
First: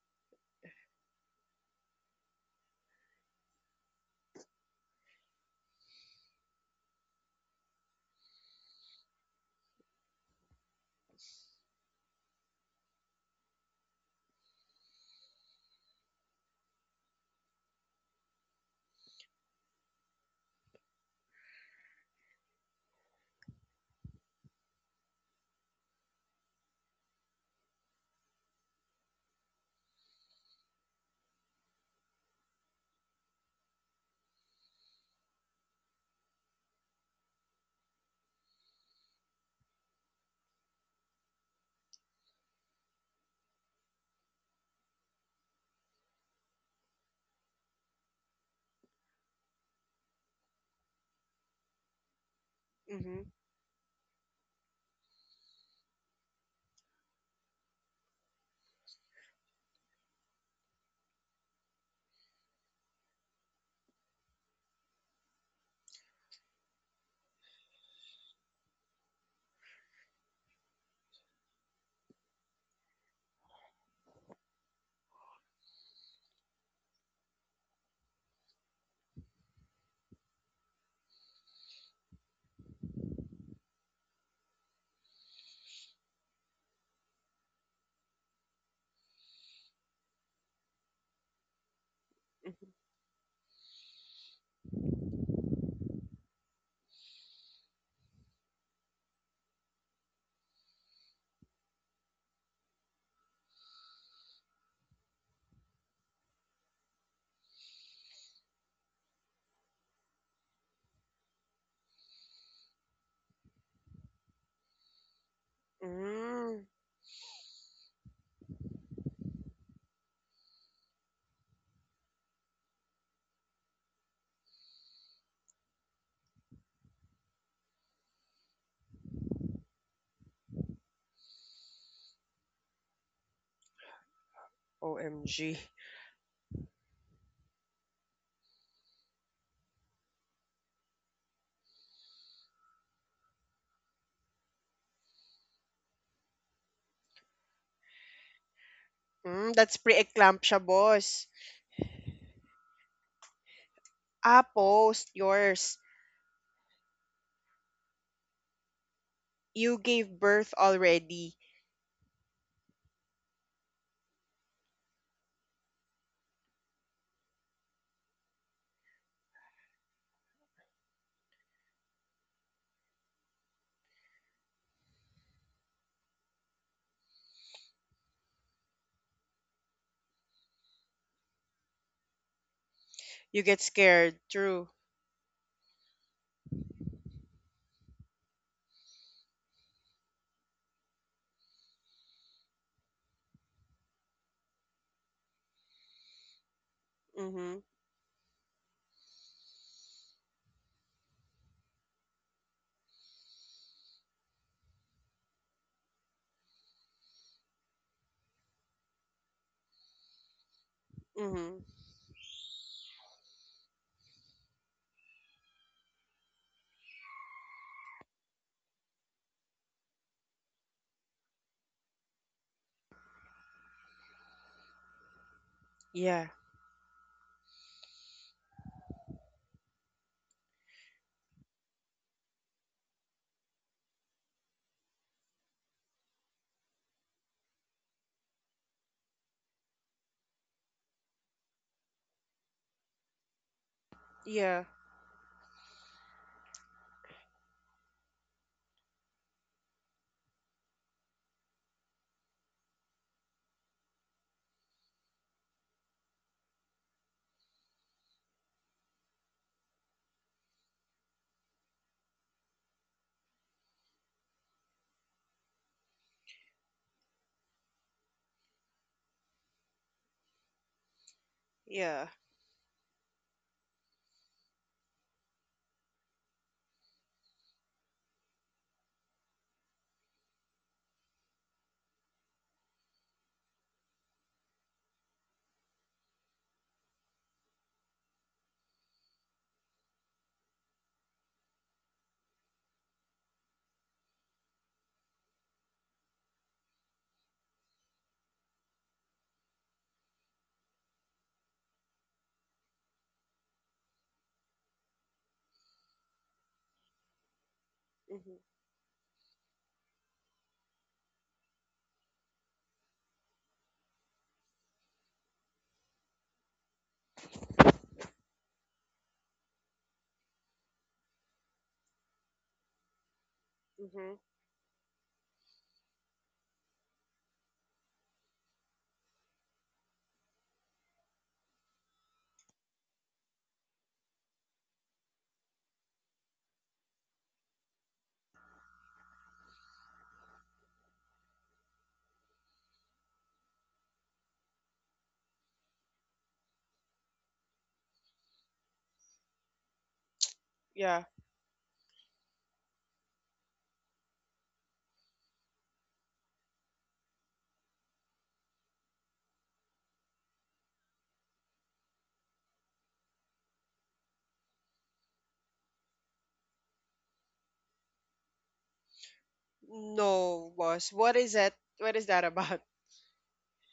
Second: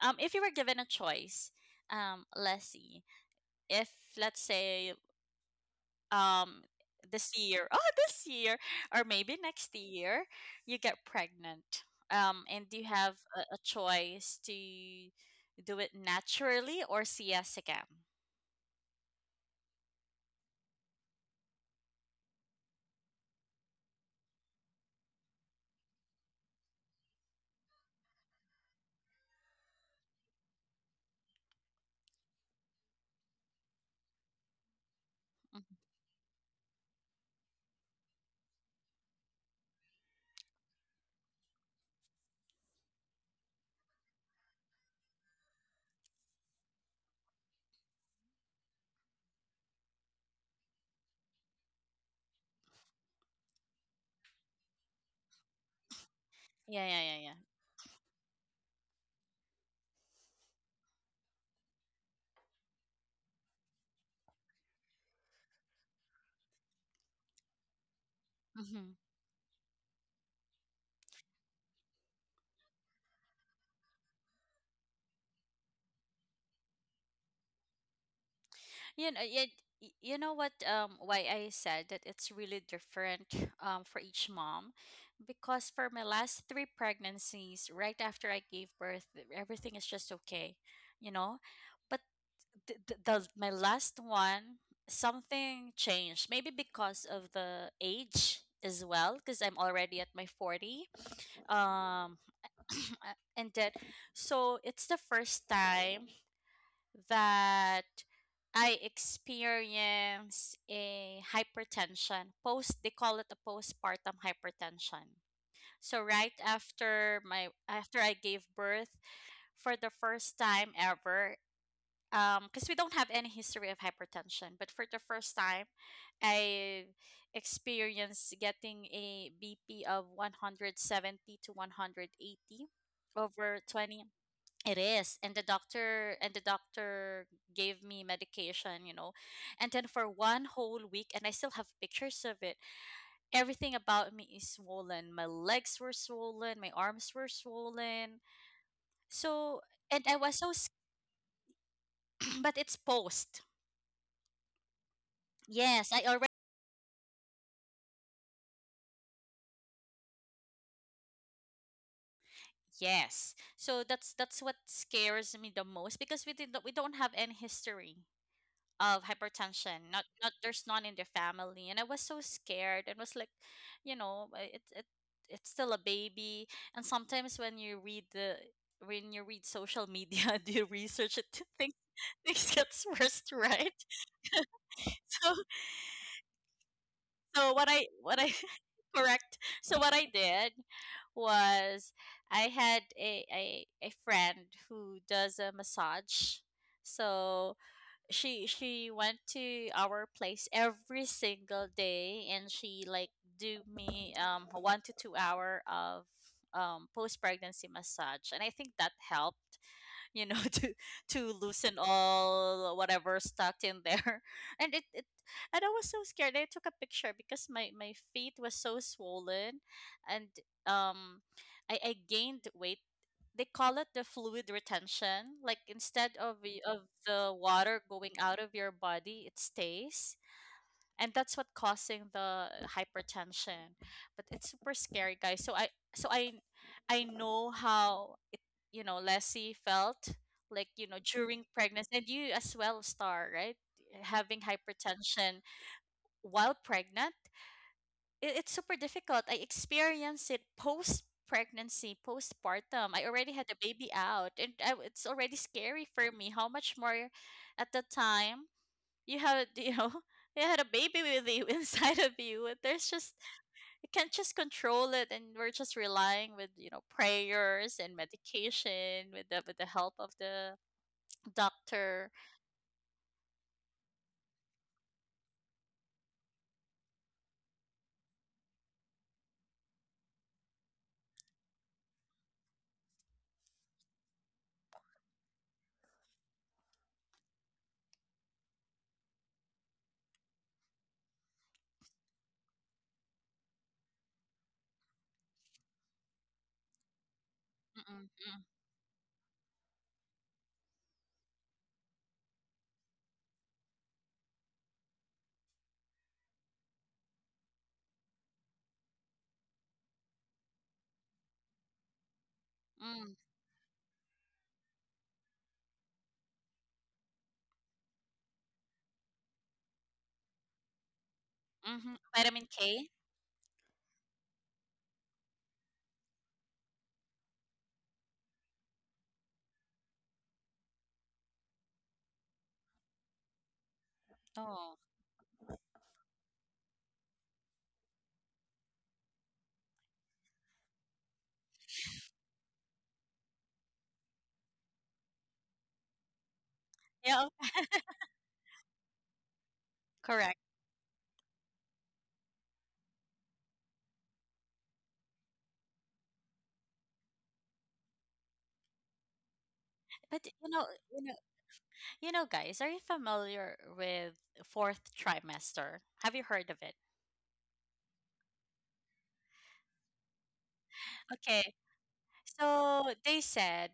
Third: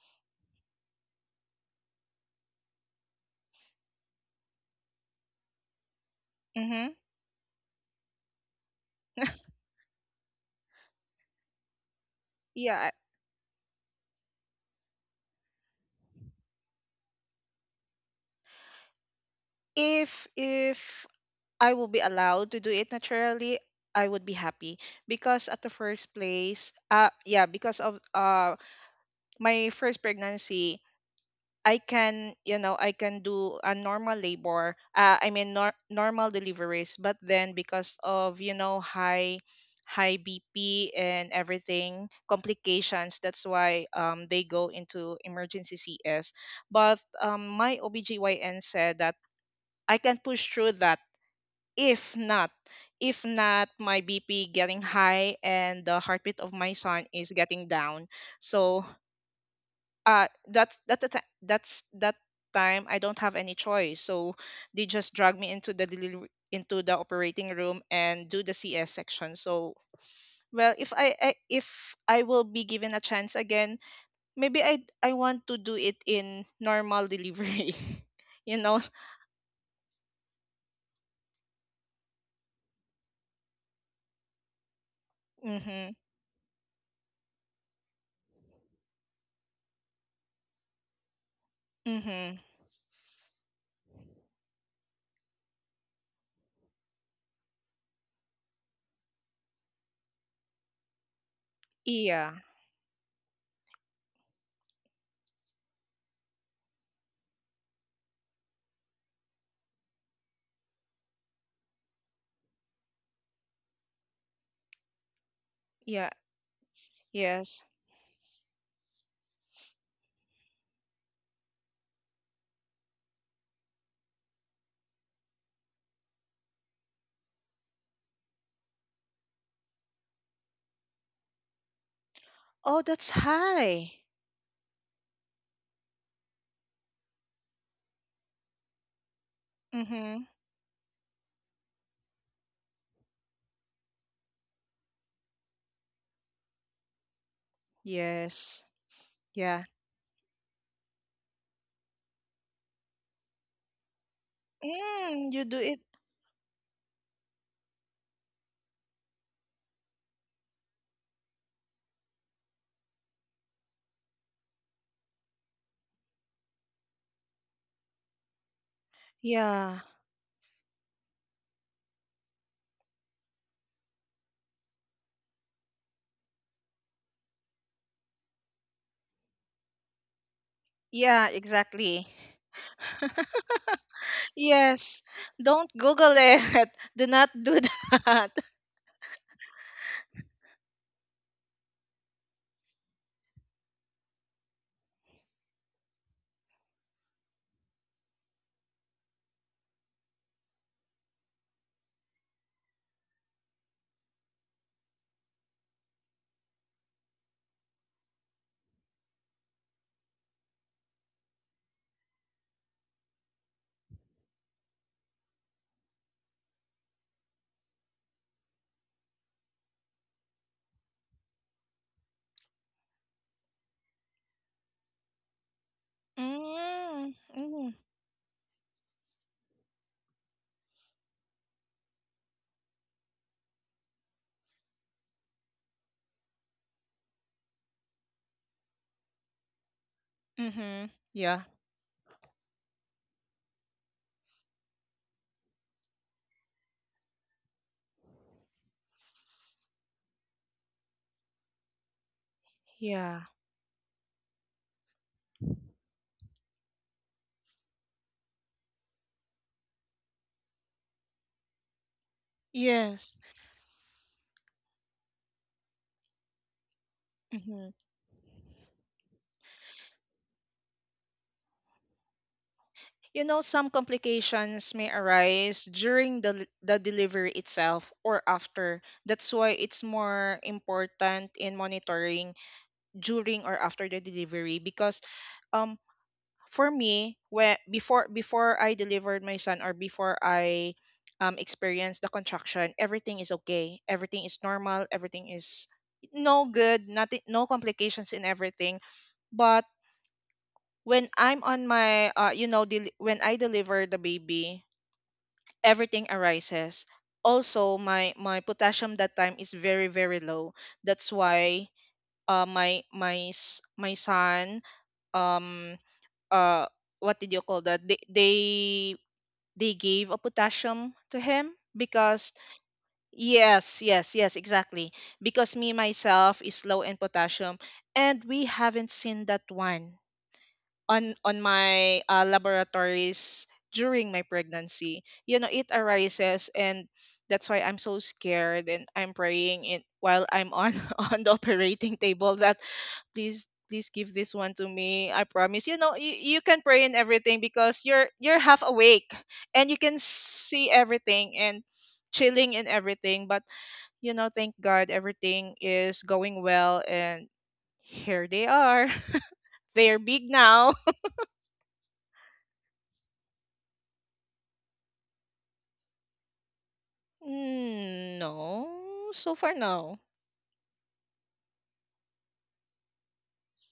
A: If you were given a choice, Leslie, if let's say,
C: *laughs*
A: um,
C: Hmm.
A: this year *laughs* oh, this year or maybe next year, you get pregnant, um, and you
C: Yeah.
A: have a choice to do it naturally or cskm.
C: If I will be allowed to do it naturally, I would be happy because at the first place, yeah, because of my first pregnancy, I can do a normal labor. I mean,
A: Mhm.
C: normal deliveries. But then, because of, you know, high, high BP and everything complications, that's why they go into emergency CS. But my OBGYN said that I can push through that. If not,
B: Mm-hmm.
C: if not, my BP getting high and the heartbeat of my
A: Yeah,
C: son
A: yeah,
C: is
A: yeah.
C: getting down. So uh that's that that's that's that time, I don't have any choice. So they just drag me into the delivery into the operating room and do the
A: Yeah. Hmm.
C: CS section. So, well, if I will be given a chance again, maybe I want to do it in normal delivery. *laughs* You know?
A: You know it, y- you know what, um, why I said that it's really different, um, for each mom, because for
C: Mhm.
A: my last three pregnancies, right after I gave birth, everything is just okay, you know, but
C: Mhm.
A: the my last one, something changed, maybe because of the age as well, because I'm already at my 40. um
C: Yeah.
A: *clears throat* and then so it's the first time that I experience a hypertension, post, they call it a postpartum hypertension. So
C: Yeah.
A: right
B: Mm.
A: after my,
C: Yes.
A: after I gave birth, for the first time ever, because we don't have any history of hypertension. But for the first time, I experienced getting a BP of 170 to 180
C: Oh, that's
A: over
C: high.
A: 20. It is, and the
B: OMG.
A: doctor and the doctor gave me medication, you know, and then for
C: Mhm.
A: one whole week, and I still have pictures of it. Everything about me is swollen. My legs were swollen. My arms were swollen.
C: Yes.
B: Mm,
A: So,
C: Yeah.
B: that's
A: and I was so,
B: pre-eclampsia, boss.
A: *clears throat* but it's post.
B: Ah, post
C: Mm, you do
B: yours.
C: it.
A: Yes, I already.
B: You gave birth already.
A: Yes. So that's what scares me the most because we did not we don't have any history of
C: Yeah.
A: hypertension. Not there's none in the family, and I was so scared and was like, you know, it's still a baby. And sometimes when you read social media, *laughs* do you research it?
C: Yeah,
A: *laughs* Things,
C: exactly.
A: things gets worse,
C: *laughs*
B: You get
A: right?
B: scared. True.
A: *laughs*
C: Yes.
A: So,
C: Don't Google it. *laughs* Do not
A: So
C: do
A: what I what I
C: that. *laughs*
A: *laughs* correct. So what I did was, I had a friend who does a massage.
B: Mm-hmm.
A: So she went to our place every single day, and she like do me 1 to 2 hour of post pregnancy massage, and I think that helped, you know, *laughs* to
B: Mm-hmm.
A: loosen all whatever stuck in there, *laughs* and it, and I was so scared, I took a picture because my feet was so swollen. And, um, I gained weight. They call it the fluid retention, like instead
B: Yeah.
A: of
C: Mm,
A: the
C: mm,
A: water going out of your body, it stays, and that's what causing the hypertension. But it's super scary, guys. So I know how it, you know, Leslie felt, like, you
C: mm-hmm.
A: know,
C: Yeah.
A: during pregnancy, and you as well, Star, right? Having
B: Yeah.
A: hypertension while pregnant, it's super difficult. I experienced it post pregnancy, postpartum. I
C: Yeah.
A: already had the baby out, and I, it's already scary for me, how much more at the time you have, you know, *laughs* you had a baby with you *laughs* inside of you, and there's just,
C: Yes.
A: you can't just control it, and we're just relying with, you know,
C: Mm-hmm.
A: prayers and medication, with the help of the
B: Yeah.
A: doctor.
C: You know, some complications may arise during the delivery itself or after. That's why it's more important in monitoring during or after the delivery because um for me, when before I delivered my son or before I experienced the contraction, everything is okay, everything is normal, everything is no good, nothing, no
A: Mm-mm,
C: complications in everything. But when I'm on my you know del- when I deliver the baby, everything arises. Also, my
B: Mhm.
C: my potassium that time is very, very low. That's why, uh my
A: mm,
C: my s- my son, um uh what did you call that, they gave a potassium to him.
A: mm, mhm.
C: Because
A: Vitamin K.
C: yes,
B: Mm-hmm.
C: yes, yes, exactly. Because me myself is low in potassium, and we haven't seen that one on my laboratories during my
A: Oh,
C: pregnancy, you know, it arises. And that's why I'm so scared, and I'm praying it while I'm on *laughs* on the operating table that please, please give this one to me. I promise. You know, you can pray in
A: yeah,
C: everything
A: okay.
C: because you're half awake and you can
A: Correct.
C: see
B: Yeah.
C: everything and chilling in everything, but you know, thank god everything is going well, and here they are. *laughs* They're
A: But
C: big now.
A: you know you know, guys, are you familiar with fourth trimester? Have you heard of it?
C: Mm, no. So far, no.
B: No, boss. What is it?
A: Okay,
B: What is that about?
A: so they said,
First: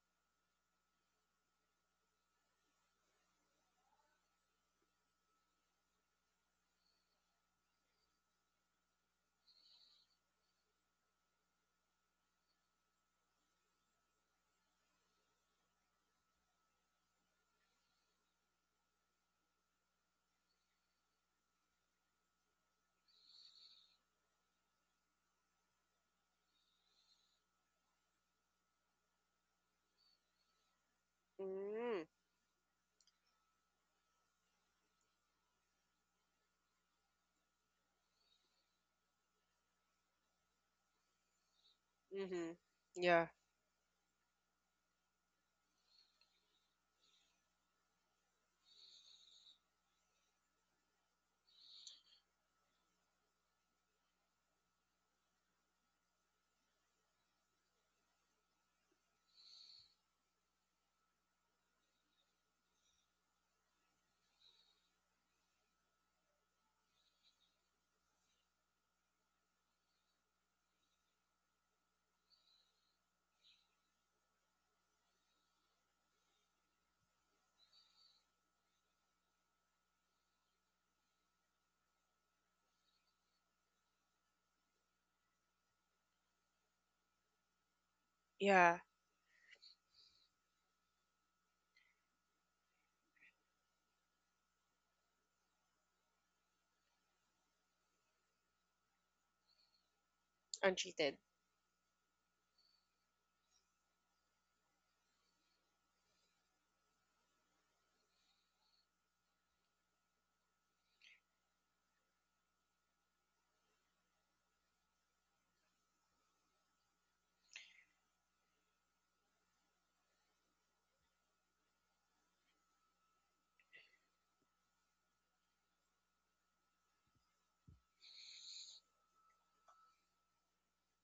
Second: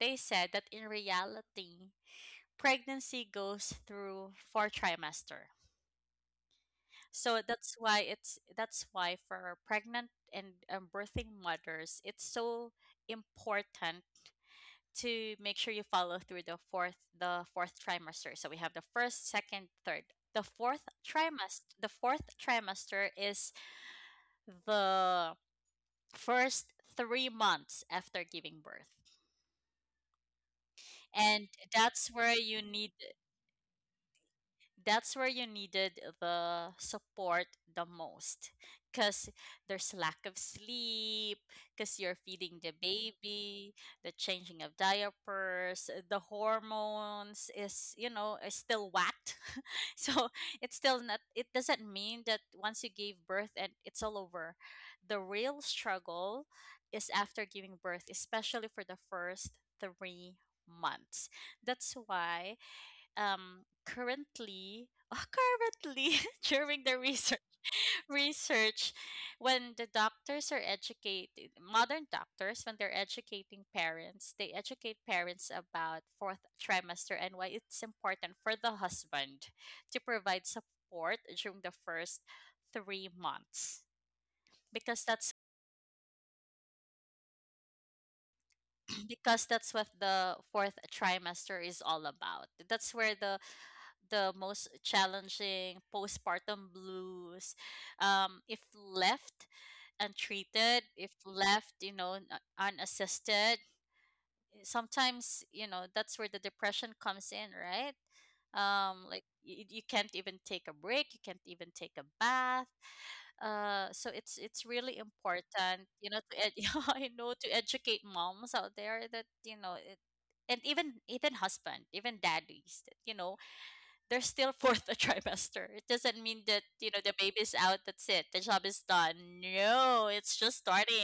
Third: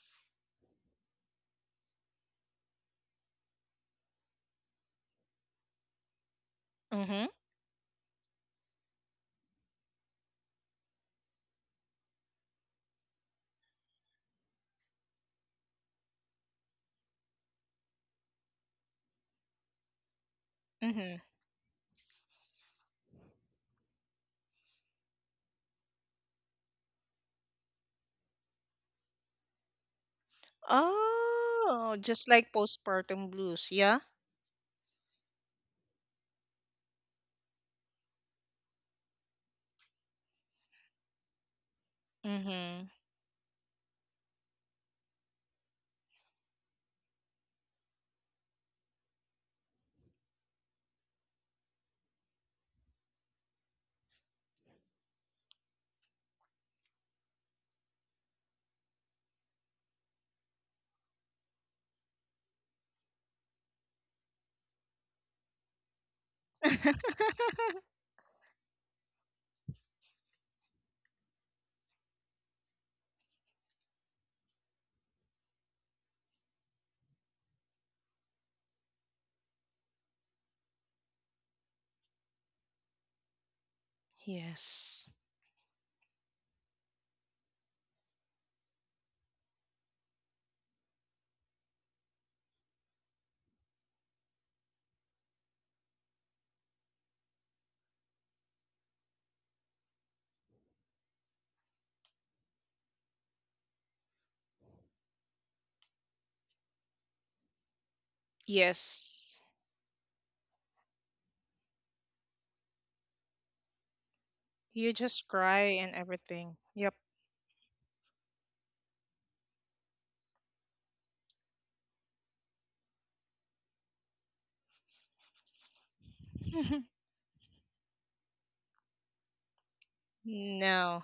A: they said that in reality, pregnancy goes through four trimester.
C: Mm-hmm.
A: So that's why it's, that's why for pregnant and, birthing mothers, it's so important to make sure you follow through the fourth, the fourth trimester. So we have the first, second, third. The fourth
C: Mm-hmm.
A: the fourth trimester is the first 3 months after giving birth. And
C: Oh,
B: Mm.
A: that's
C: just
A: where
C: like
A: you need,
C: postpartum blues, yeah?
A: that's where you needed the support the most, because there's lack of sleep because you're
B: Mm-hmm.
A: feeding the
C: Mm-hmm.
B: Yeah.
A: baby, the changing of diapers, the hormones is, you know, is still whacked. *laughs* So it's still not, it doesn't mean that once you gave birth and it's all over. The real struggle is after giving birth, especially for the first 3 months. That's why, um, currently *laughs* currently *laughs* during the
C: *laughs*
A: research, *laughs* research, when the doctors are educated, modern doctors, when they're educating parents, they educate parents about fourth trimester and why it's important for the husband to provide support during the first 3 months, because
C: Yes.
A: that's,
B: Yeah.
A: *clears throat* because that's what the fourth trimester is all about. That's where the most challenging postpartum blues, if left untreated, if
B: Untreated.
A: left, you know, unassisted, sometimes, you know, that's where the depression comes in, right? Um, like
C: Yes.
A: you can't even take a break, you can't even take a bath. Uh, so it's
C: You
A: really
C: just cry
A: important,
C: and
A: you know, to
C: everything.
A: *laughs*
C: Yep.
A: I know, to educate moms out there that you know it, and even, even husband, even daddies, that you know, they're still *laughs* fourth a trimester. It doesn't mean that, you
C: *laughs*
A: know, the baby's out, that's it, the job is done. No, it's just
C: No.
A: starting.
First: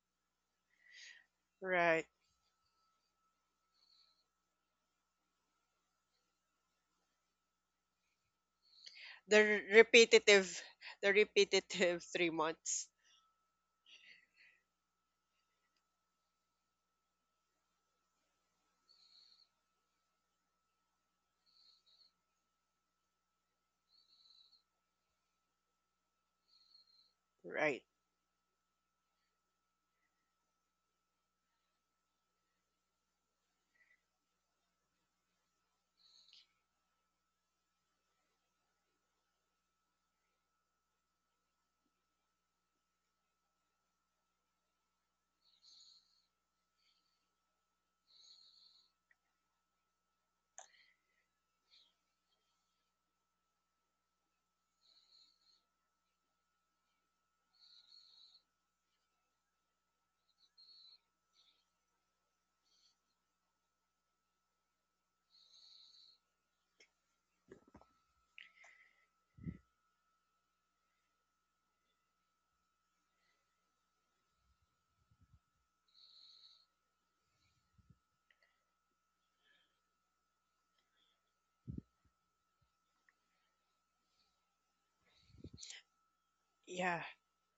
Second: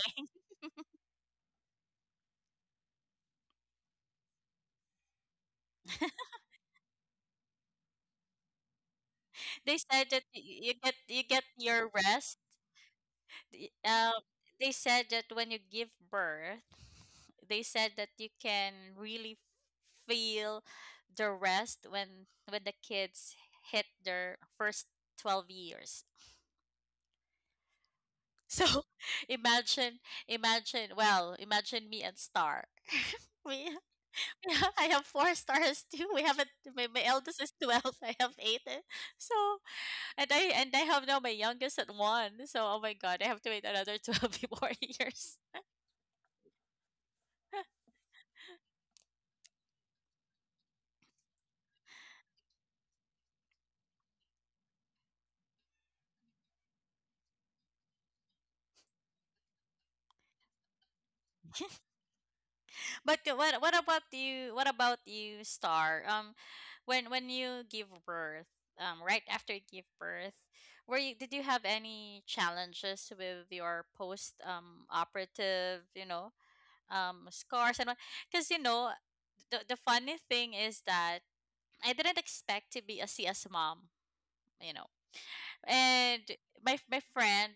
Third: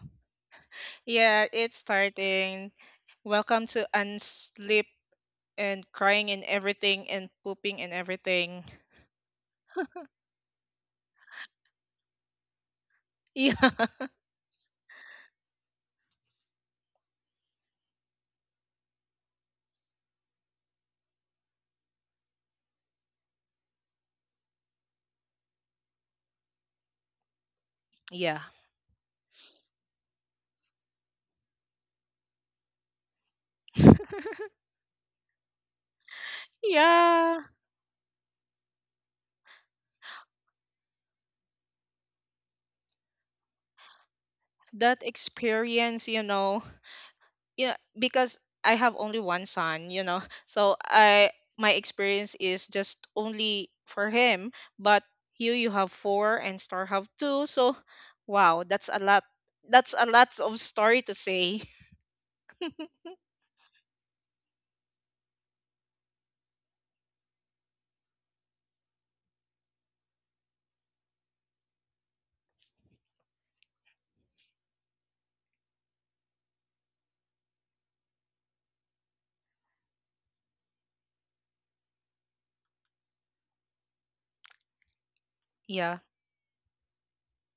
C: Yeah, it's
B: Right.
C: starting. Welcome to unsleep and crying and everything and pooping and everything.
B: The
A: *laughs*
B: r-
A: They said that
B: repetitive,
A: you get,
B: the
A: you get your
B: repetitive *laughs* three
A: rest.
B: months.
C: *laughs* Yeah.
A: The- Um, they said that when you give birth, they said that you can really feel the rest when the kids hit their first 12 years.
B: Right.
C: Yeah.
A: So *laughs* imagine me and Star. *laughs* We,
C: *laughs*
A: yeah, *laughs* I have four stars too. We haven't. My eldest
C: Yeah.
A: is 12. I have eight. Eh. So, and I have now my youngest at one. So oh my god, I have to wait another 12 *laughs* more
C: That
A: years.
C: experience, you know. Yeah, because I have only one son, you know. *laughs* So I my experience is just only for him, but you have four and Star have two. So wow, that's a lot. That's a lot of story to say.
A: *laughs*
C: *laughs*
A: But what about you? What about you, Star? When you give birth, right after you give birth, were you, did you have any challenges with your post, um, operative, you know, um, scars and what? Because you know, the funny thing is that I didn't expect to be a CS mom, you know.
C: Yeah.
A: And my
B: Yeah.
A: friend,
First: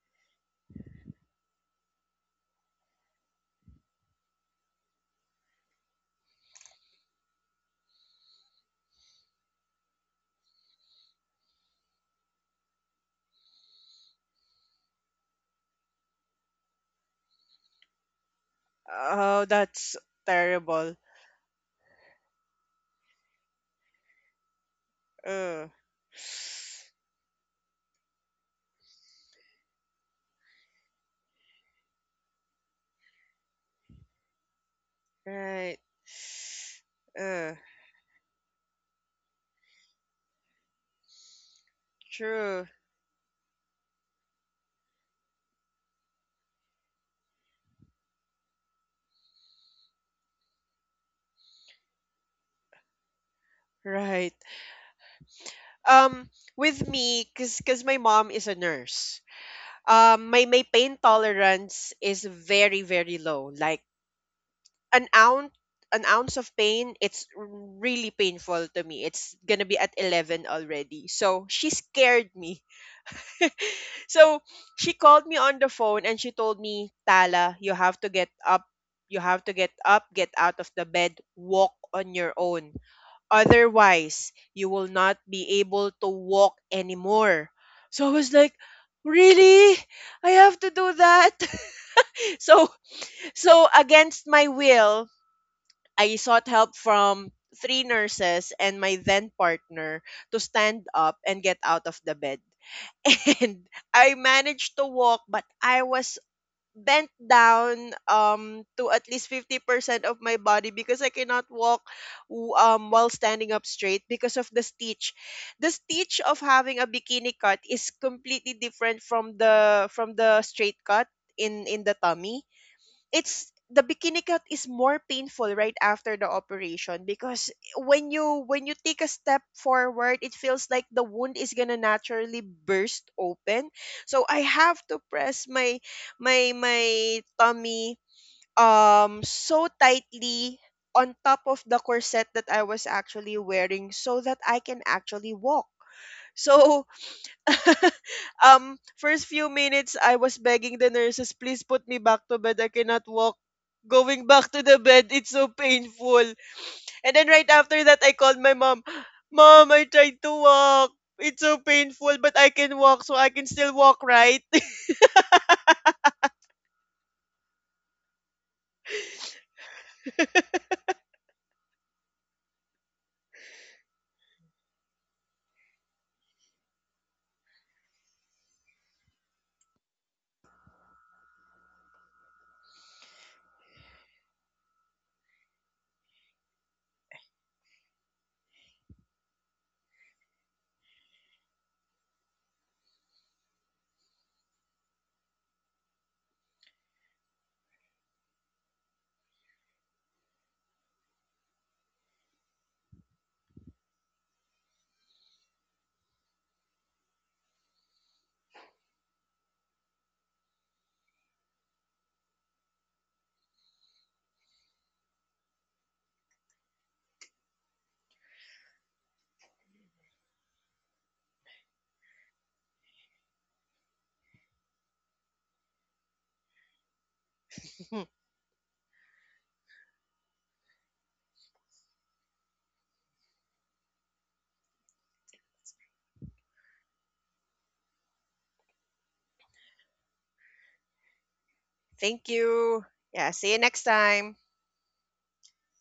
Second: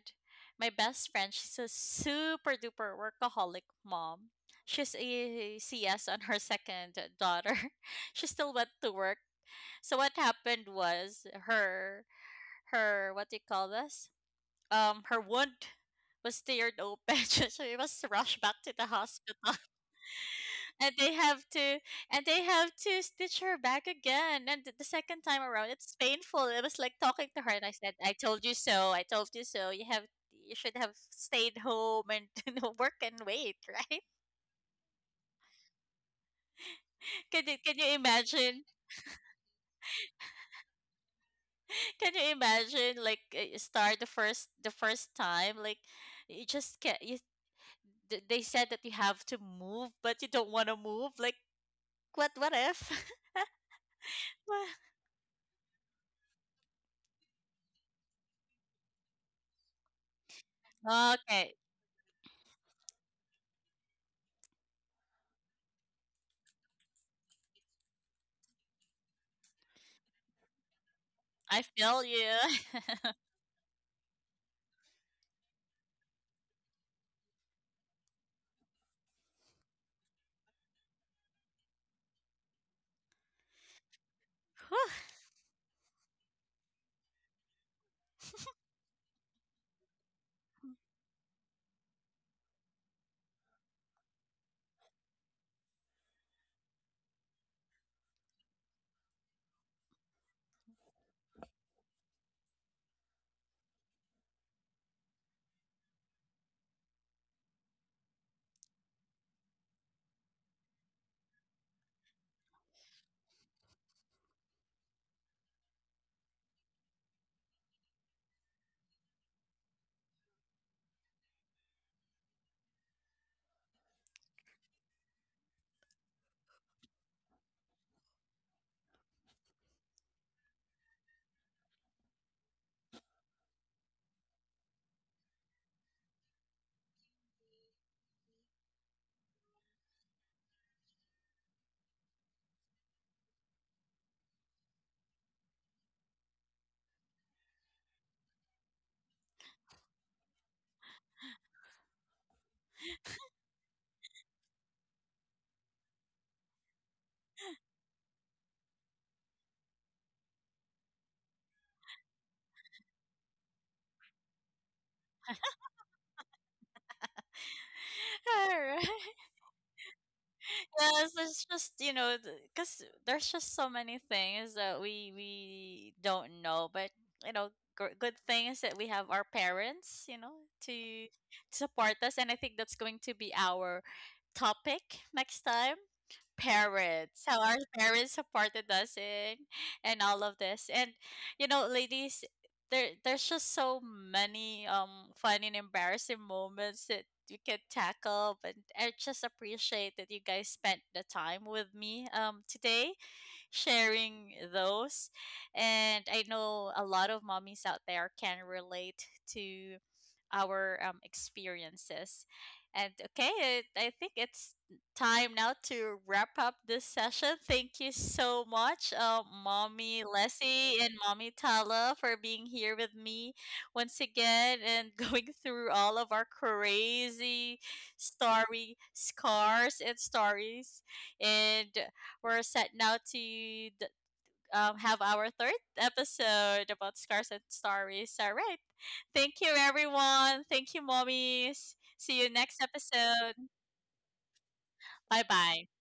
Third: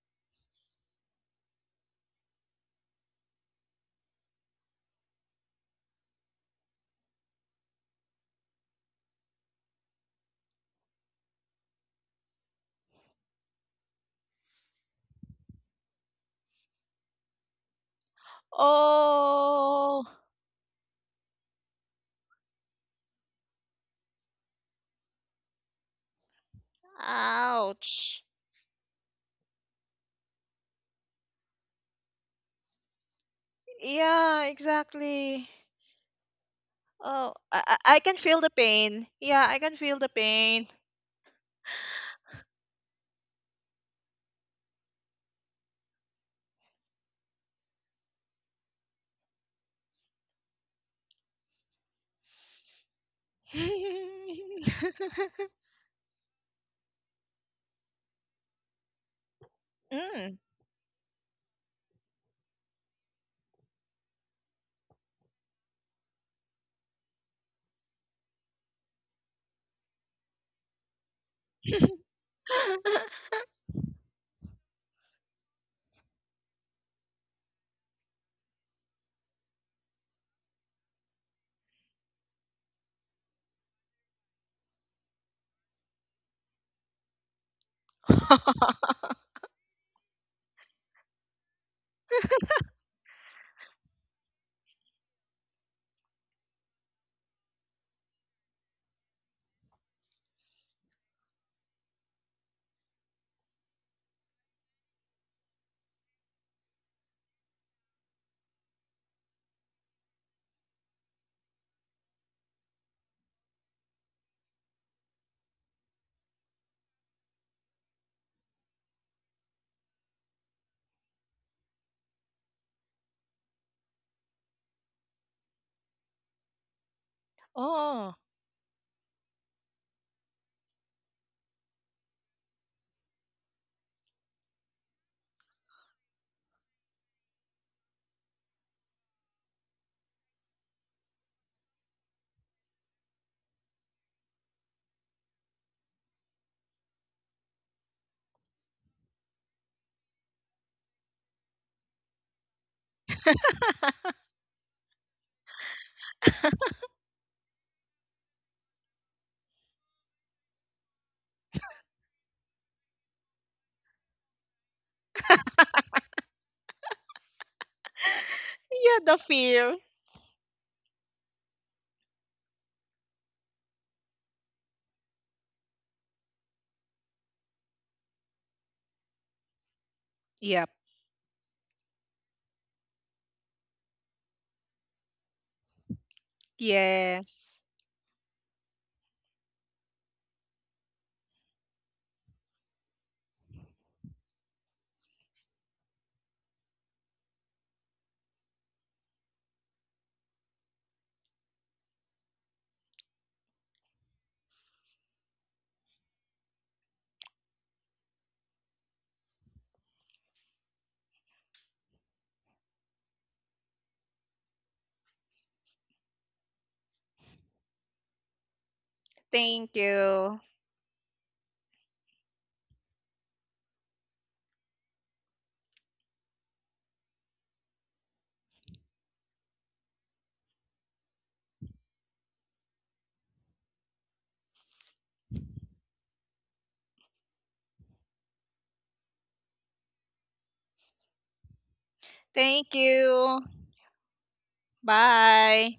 A: my best friend, she's a super duper workaholic mom. She's a CS on her second daughter. *laughs* She still went to work. So what happened was her, her, what do you call this? Her wound was teared open. *laughs* So she was rushed back to the
B: Oh,
A: hospital.
B: that's
C: Oh,
A: And
B: terrible.
A: they have to, and they have to stitch her back again, and the second time
B: Uh.
A: around, it's painful. It was
B: *sighs*
A: like talking to her, and I said, I
C: ouch.
A: told you so, I told you so. You have, you should have stayed home and, *laughs* you know, work and wait, right?
C: Yeah, exactly.
B: Right.
A: *laughs*
C: Oh,
A: Can
B: Uh.
A: you, can you
C: I can feel the
A: imagine,
C: pain. Yeah, I can feel the pain.
A: can you
B: True.
A: imagine, like, you start the first, the first time, like you just can't you, they said that you have to move, but you don't want to move. Like, what if? *laughs*
B: Right.
C: *laughs*
B: Um. With me, cause, my mom is a nurse. um
C: Mm.
B: my my pain
A: Well, okay.
B: tolerance is very very low, like an ounce an ounce of pain. It's really painful to me. It's gonna be at 11 already, so
A: I
B: she
A: feel you.
B: scared me.
C: *laughs*
B: *laughs* So she called me on the phone and she told me, Tala, you have to get up, you have to get up, get out of the bed, walk on your own, otherwise you
A: *laughs*
B: will
A: Whew.
B: not be able to walk anymore. So I was like,
C: *laughs*
B: really, I have to do that? *laughs* so so, against my will, I sought help from 3 nurses and my then partner to stand up and get out of the bed. *laughs* And I managed to walk, but I was bent down, to at least 50% of my body, because I cannot walk while standing up straight because of the stitch. The stitch of having a bikini cut is completely different from the straight cut in the tummy. It's, the bikini cut is more painful right after the operation because when
C: Oh.
B: you when you take a step forward, it feels like the wound is going to naturally burst open. So I have to press my tummy, so tightly on top of the corset that I was actually wearing so that I can actually walk. *laughs* So. *laughs* First few minutes, I was begging the nurses, please put me back to bed. I cannot walk. Going back to the bed, it's so painful. And then right after that, I called my mom. Mom, I tried to walk. It's so painful, but I can walk, so I can still walk, right?
A: Correct.
C: Yeah, the
A: *laughs*
C: fear.
A: Yes, it's just, you know, because there's just so many things that we don't know, but you know, good thing is that we have our parents, you know,
C: Yep.
A: to support us, and I think that's going to be our topic next time. Parents, how our
C: Yes.
A: parents supported us in, and all of this. And you know, ladies, there, there's just so many fun and embarrassing moments that we can tackle. But I just appreciate that you guys spent the time with me, um, today. *laughs* Sharing those. And I know a lot of mommies out there can relate to our, experiences. And okay, it, I think it's time now to wrap up this session. Thank you so much,
C: Thank
A: Mommy
C: you.
A: Leslie and Mommy Tala, for being here with me once again and *laughs* going through all of our crazy
B: *laughs*
A: story scars and stories. And we're set now to have our third episode about scars and stories. All right. Thank you, everyone. Thank you, mommies. See
B: Thank
A: you next
C: Thank
B: you. Yeah,
A: episode.
C: you.
B: see you next time.
A: Bye bye.
C: Bye.